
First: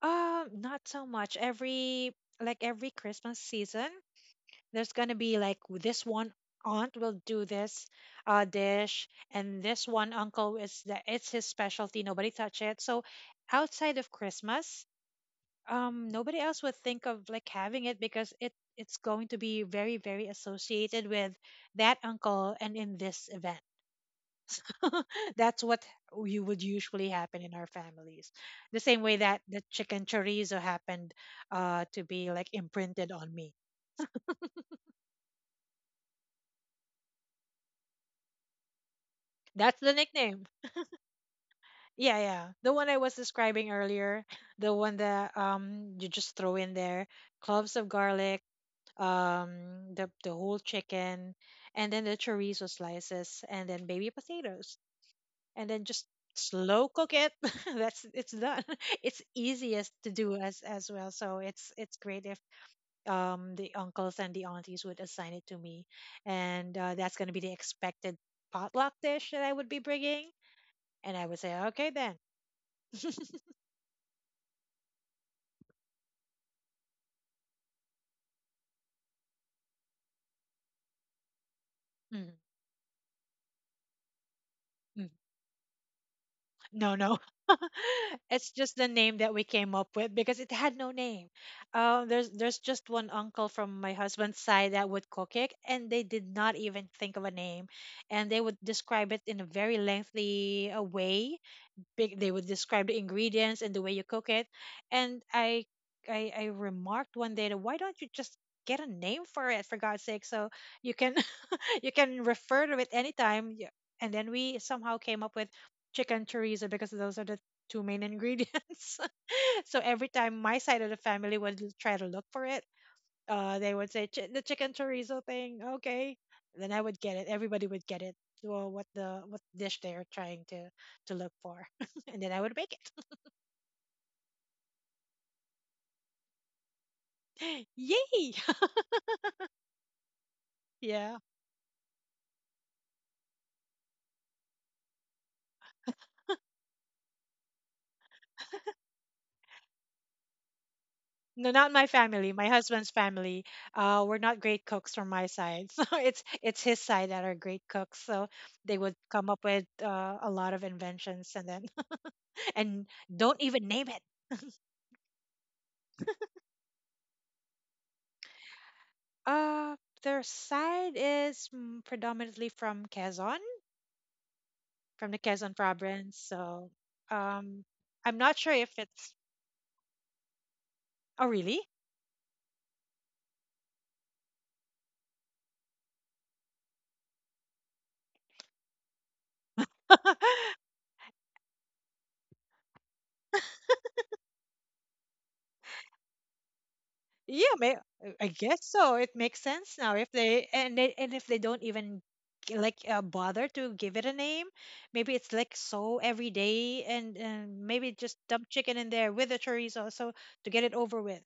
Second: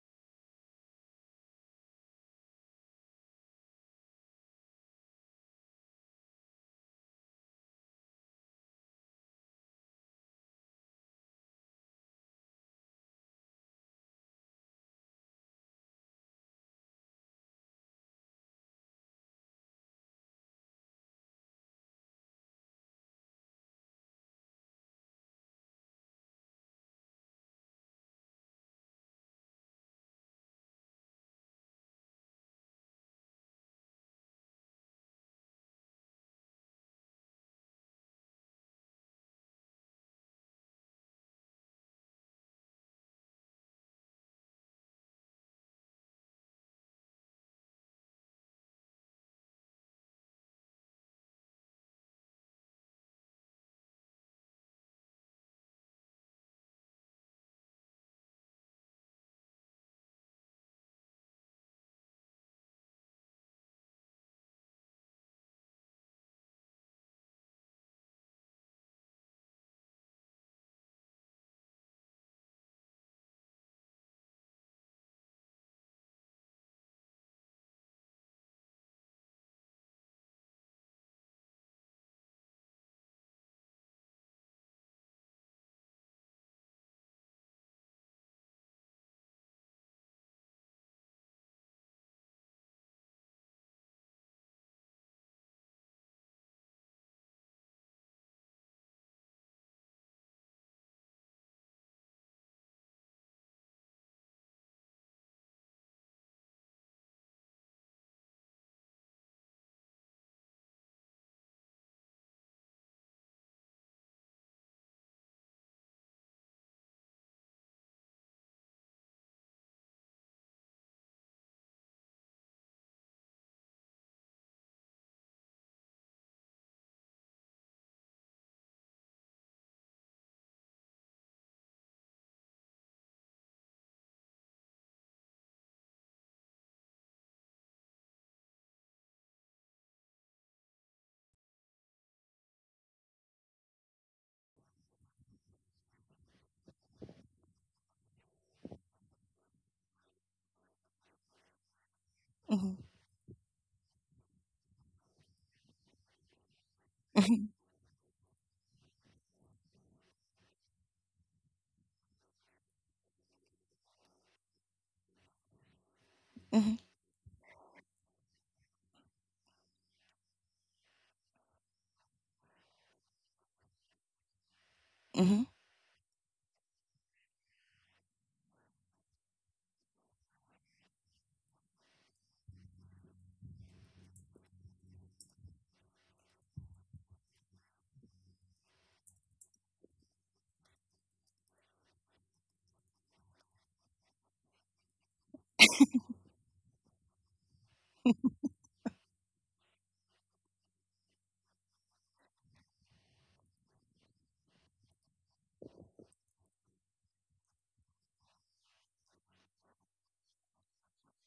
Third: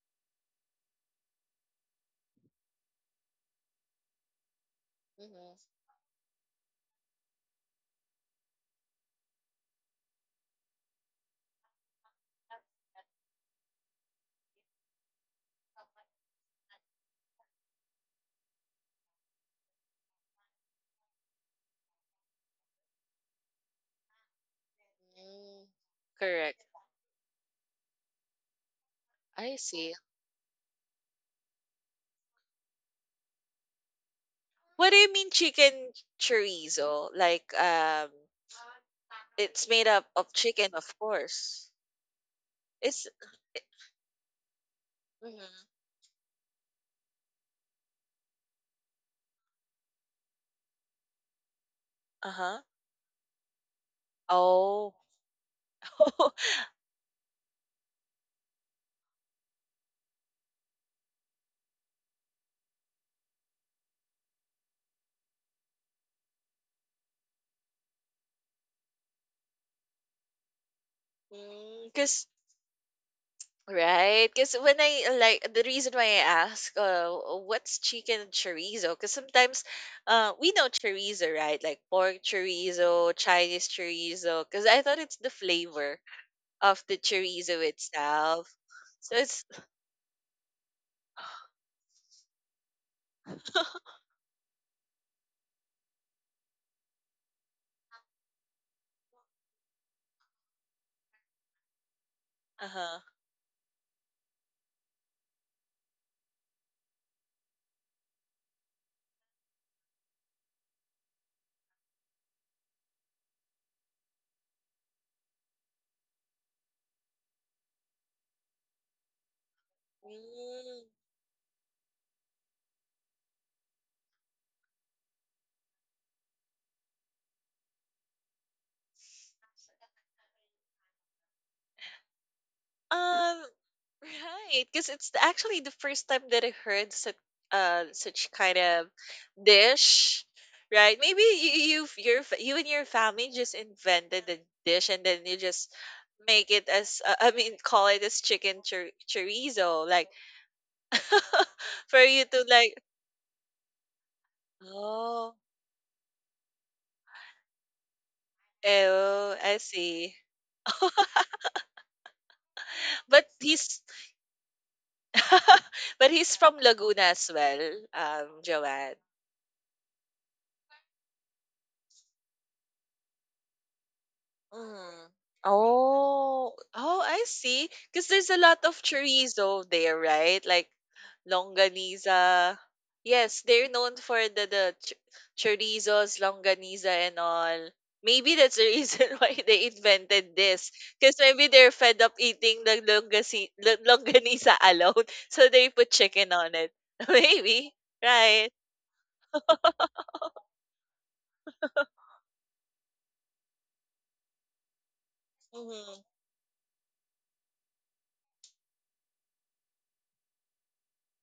Not so much every, like, every Christmas season there's gonna be Mhm. like this one aunt will do this dish, and this one uncle is that it's his specialty. Nobody touch it. So outside of Christmas, nobody else would think of like having it because it's going to be very associated with that uncle and in this event. That's Mm, what you would correct. usually happen in our families. The same way that I the see. chicken chorizo happened to be like imprinted on me. What do you mean chicken chorizo? Like it's That's made the up of nickname. chicken, of course. Yeah, yeah. The one I It's was describing earlier, the one that mm you just throw in there, cloves of garlic, the whole chicken, and then the uh-huh. chorizo slices, and then baby potatoes, Oh. and then just slow cook it. That's it's done. It's easiest to do as well. So it's great if the uncles and the aunties would assign it to me, and that's gonna be the expected potluck dish that I would be bringing, and I would say okay then. Cause right, cause when I like the reason why I ask, what's chicken and chorizo? Cause sometimes, we know chorizo, right? Like pork Mhm. chorizo, Chinese chorizo. Cause I thought it's the flavor of No, the no. chorizo It's itself. just the name So that we it's came up with because it had no name. There's just one uncle from my husband's side that would cook it, and they did not even think of a name, and they would describe it in a very lengthy way, big they would describe the uh-huh. ingredients and the way you cook it and I remarked one day that why don't you just get a name for it for god's sake so you can you can refer to it anytime and then we somehow came up with chicken chorizo because those are the two main ingredients. So every time my side Mm. of the family would try to look for it, they would say, "Chi- the chicken chorizo thing, okay." And then I would get it. Everybody would get it. Well, what dish they are trying to look for, and then I would make Um, right, because it's actually the first time that I heard such it. Such Yay! kind of dish, right? Yeah. Maybe you and your family just invented the dish and then you just make it as I mean call it as chicken chorizo, like No, not my for you family. to My Mhm, like husband's family. We're not great cooks from my oh side. So it's his side that are mhm, great cooks. So they would come oh up I with see. A lot of inventions and then and but don't even he's name it. But he's from mhm, Laguna as well, Joanne. Uh, their side is predominantly from Quezon, from Mm. the mhm, Quezon province. Oh, So oh, I um, see. Because I'm there's not a sure lot if of it's. chorizo there, right? Like Oh, really? longaniza. Yes, they're known for chorizos, longaniza, and all. Maybe that's the reason why they invented this. Because maybe they're fed up eating the longaniza alone. So they put chicken on it. Yeah, may, Maybe, I right? guess so. It makes sense now if they and they, and if they don't even bother to give it a name, maybe it's like so Mm-hmm. every day and maybe just dump chicken in there with the chorizo so to get it over with.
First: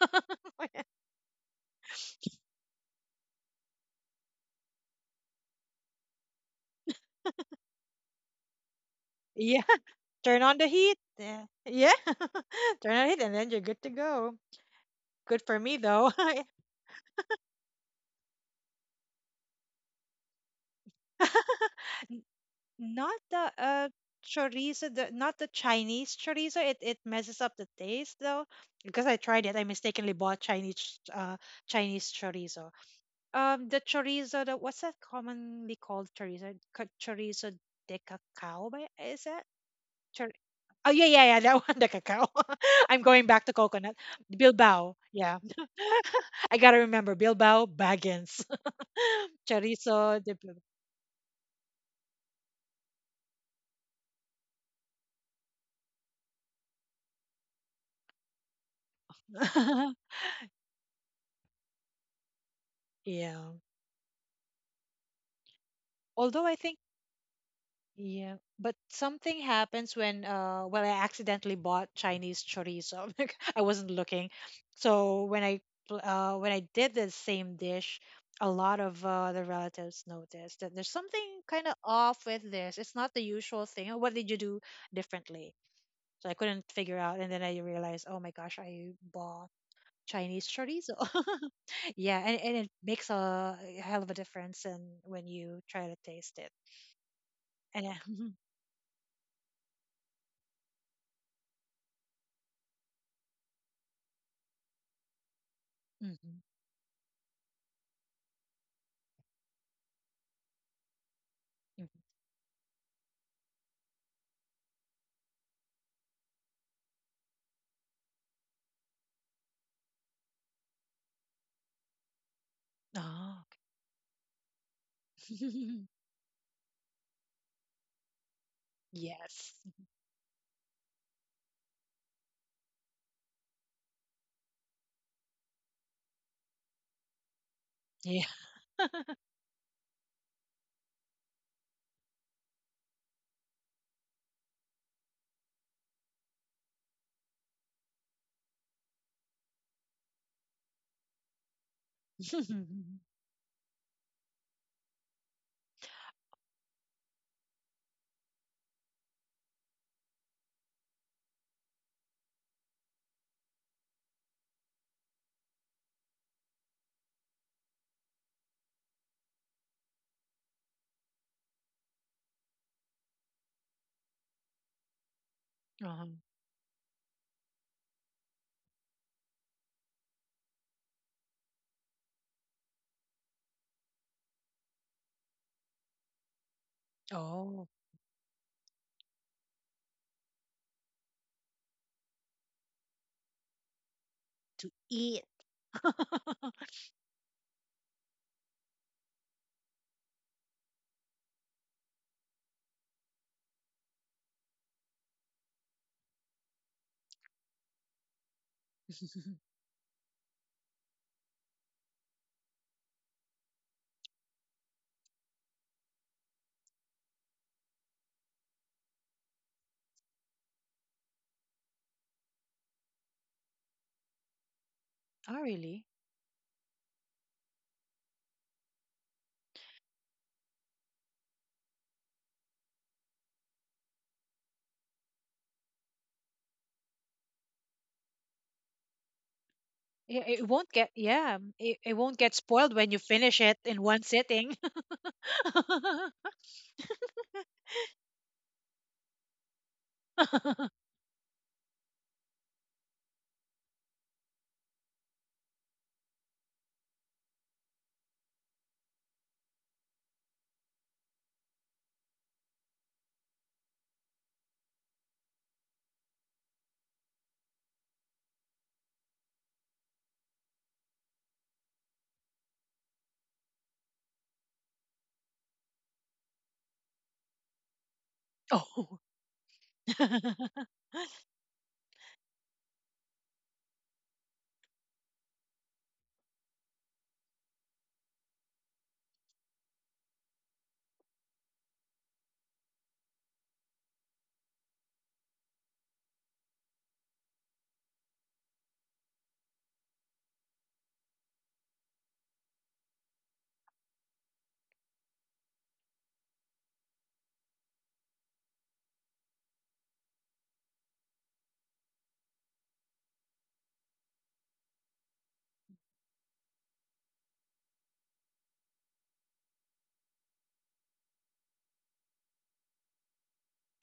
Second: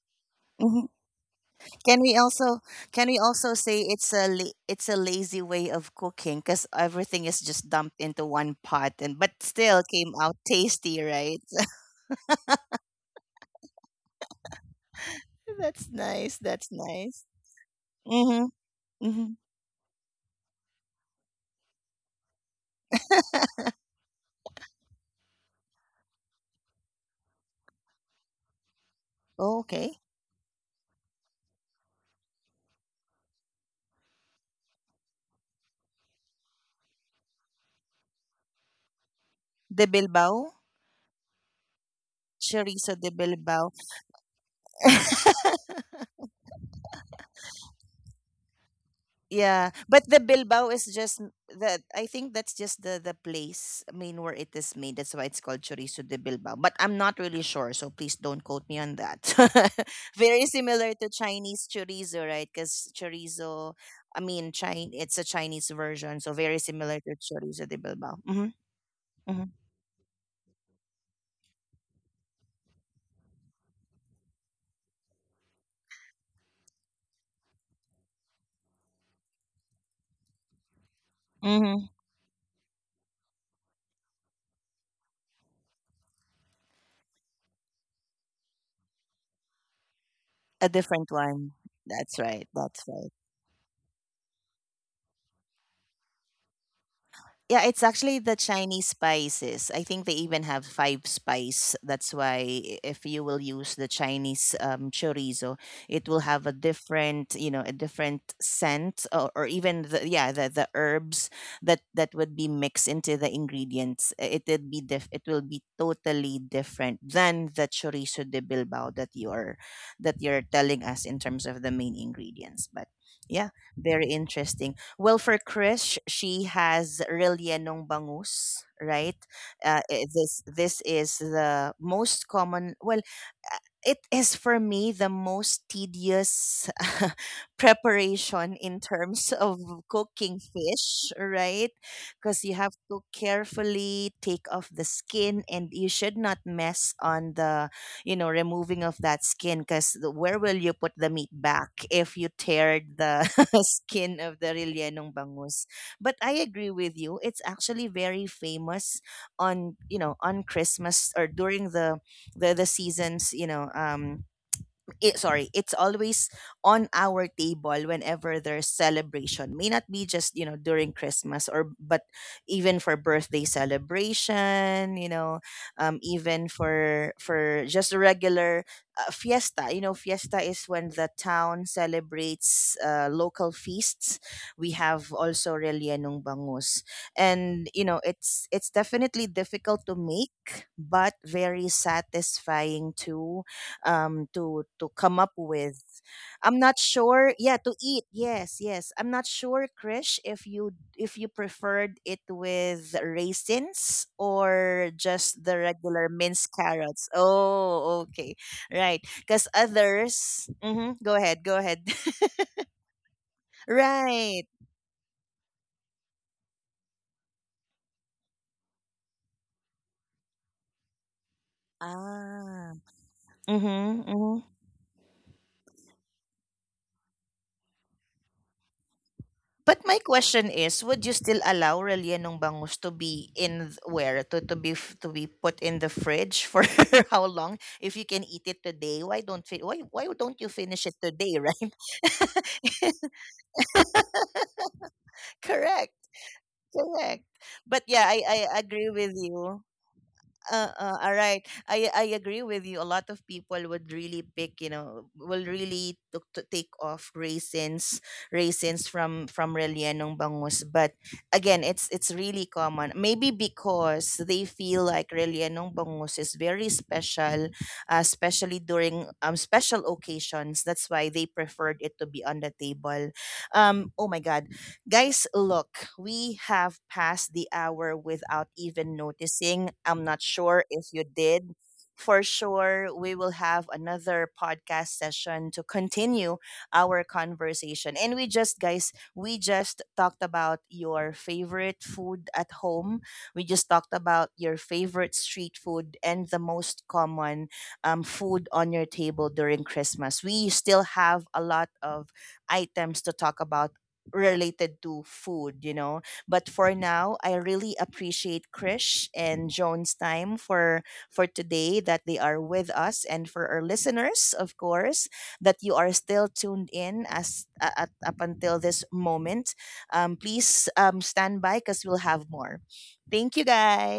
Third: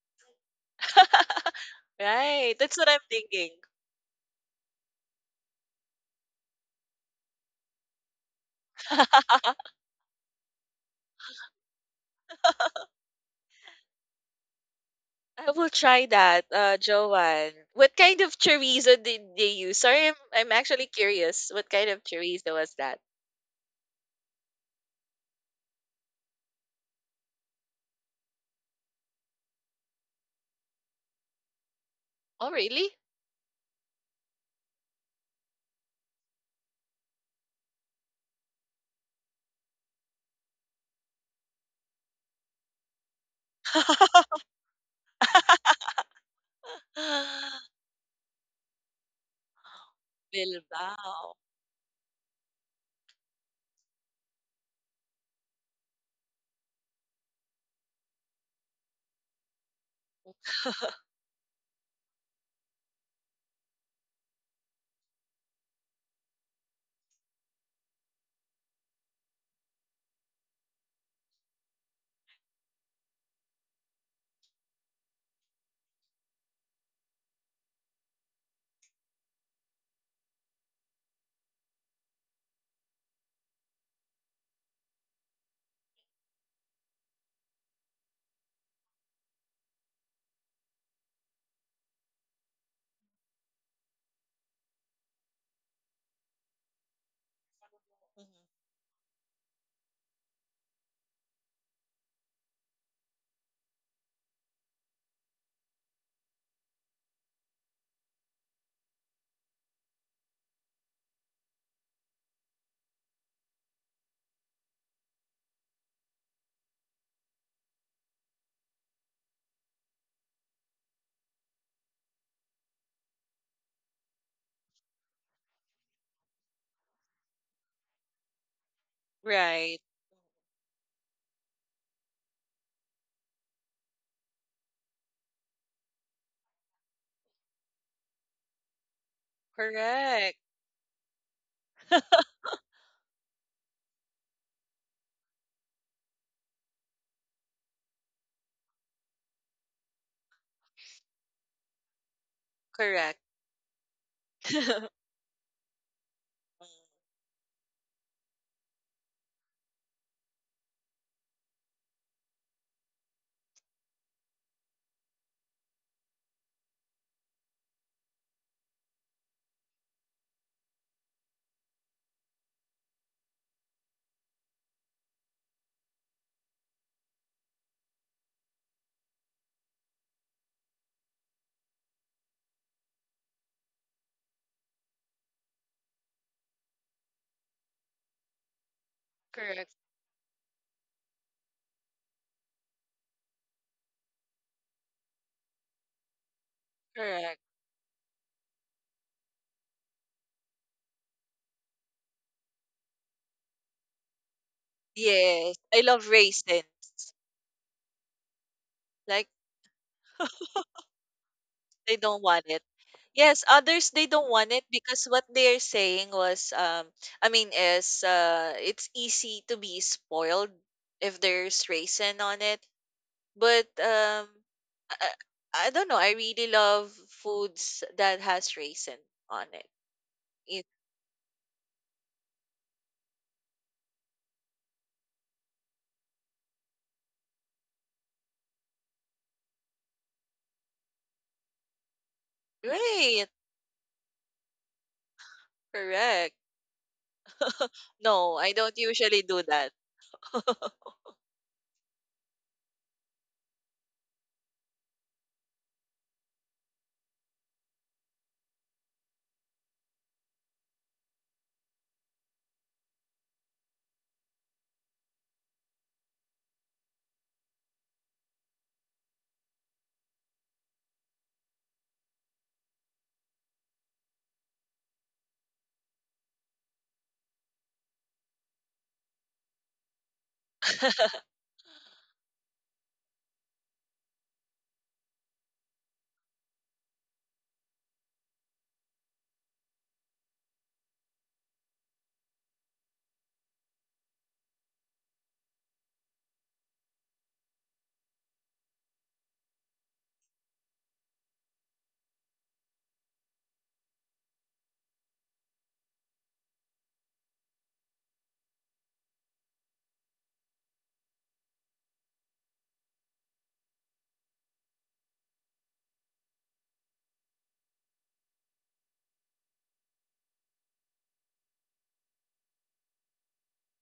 mhm. Can we Right, also that's what I'm can we thinking. also say it's it's a lazy way of cooking because everything is just dumped into one pot and but Yeah, still came out turn on the heat. tasty, Yeah, right? yeah. Turn on the heat and then you're good to go. Good I for will me try though. That's that, nice. That's Joanne. nice. What kind of chorizo Mm-hmm. did they Mm-hmm. use? Sorry, I'm actually curious. What kind of chorizo was that? Not the chorizo, the not the Chinese chorizo, it messes up the taste though, because I tried it. I Oh, mistakenly okay. bought Chinese Chinese Oh, chorizo. really? The chorizo, the what's that commonly called chorizo, chorizo de cacao by, is that De Chor- Bilbao, oh yeah yeah yeah that one, the cacao. chorizo de I'm going back Bilbao. to coconut. Bilbao, yeah. I gotta remember Bilbao Baggins. Yeah, but the Chorizo de Bilbao Bilbao. is Bilbao. that I think that's just the place, I mean, where it is made. That's why it's called chorizo de Bilbao. But I'm not really sure, so please don't quote me on that. Very similar to Chinese chorizo, right? Because Yeah, chorizo, I mean, Chin it's a Chinese version, so very although I think, similar to chorizo de Bilbao. Mm-hmm, yeah, but mm-hmm, something happens when I accidentally bought Chinese chorizo. Like, I wasn't looking. So when I pl- when I did the same dish, a lot of the relatives noticed that there's something kind mm-hmm. of off with this. It's not the usual thing. "Oh, what did you do differently?" So I couldn't figure out, and then I realized, "Oh my gosh, I bought Chinese A chorizo." different one. That's Yeah, right. And That's it right. makes a hell of a difference in when you try to taste it. Yeah, it's And yeah. actually the Mhm. Chinese spices. I think they even have five spice. That's why if you will use the Chinese chorizo, it will have a Mhm, different, you know, a different scent, or even the herbs that mhm. would be mixed into the ingredients. It would be It will be totally different than the chorizo de Bilbao that you're telling us in terms of the main ingredients. But yeah, Oh. very interesting. Well, for Krish, she has Rillianong Bangus, right? Yes. Right. This this is the most common. Well, it is for me the most tedious Yeah. preparation in terms of cooking Correct. fish, right? Because you have to carefully take off the skin, and you should not mess on the you know removing of that skin because where will you put the meat back if you tear the Correct. skin of the rilyenong bangus, but I agree Mm. with you, it's actually very famous on you know on Christmas or during the seasons, you know. It's always on our table whenever there's celebration. May not be just, you know, during Christmas or but even for birthday celebration, you know, Uh-huh. even for just a regular fiesta. You know, fiesta is when the town celebrates local feasts. We have also Relienong Bangus. And Oh, you know, it's definitely difficult Correct. to make but very satisfying to to come up eat. with. I'm not sure. Correct. Yeah, to eat. Yes, yes. I'm not sure, Krish, if you preferred it with raisins or just the Yes. I regular love minced carrots. raisins. Oh, okay. Right. Like, Cuz others, mhm, go ahead. Go ahead. they don't want it. Yes, others they don't right. want it because what they're saying was I mean is it's easy to be spoiled if there's raisin on Ah. it. But Mhm. I, Oh, I really? don't know, I really love foods that has raisin on it. But my question is, It would you still allow Rellenong Bangus to be in th- where? To, to be put in the fridge for how long? If you can eat it today, why don't It, you it won't finish it get, today, yeah, right? It won't get spoiled when you right, finish it in one sitting. correct. correct. Correct. But yeah, No, I I agree don't with usually do you. that. All right. I agree with you. A lot of people would really pick, you know, will really took to take off raisins, raisins from Rellenong Bangus. But again, it's really common. Maybe because they feel like Rellenong Bangus is very special, especially during special occasions. That's why they preferred it to be on the table. Oh my God. Guys, look, we have passed the hour without even Oh. noticing. I'm not sure if you did. For sure, we will have another podcast session to continue our conversation. And we just, guys, we just talked about your favorite food at home. We just talked about your favorite street food and the most common food on your table during Christmas. We still have a lot of items to talk about related to food, you know. But for now, I really appreciate Krish and Joan's time for today that they are with us, and for our listeners, of course, that you are still tuned in as up until this moment. Please stand by because we'll have more. Thank you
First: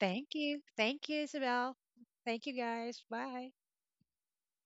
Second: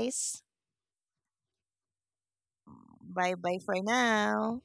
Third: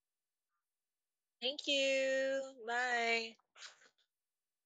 Thank you. Thank you, Thank Isabel. you. Thank you, guys. Bye Bye. Bye. bye for now.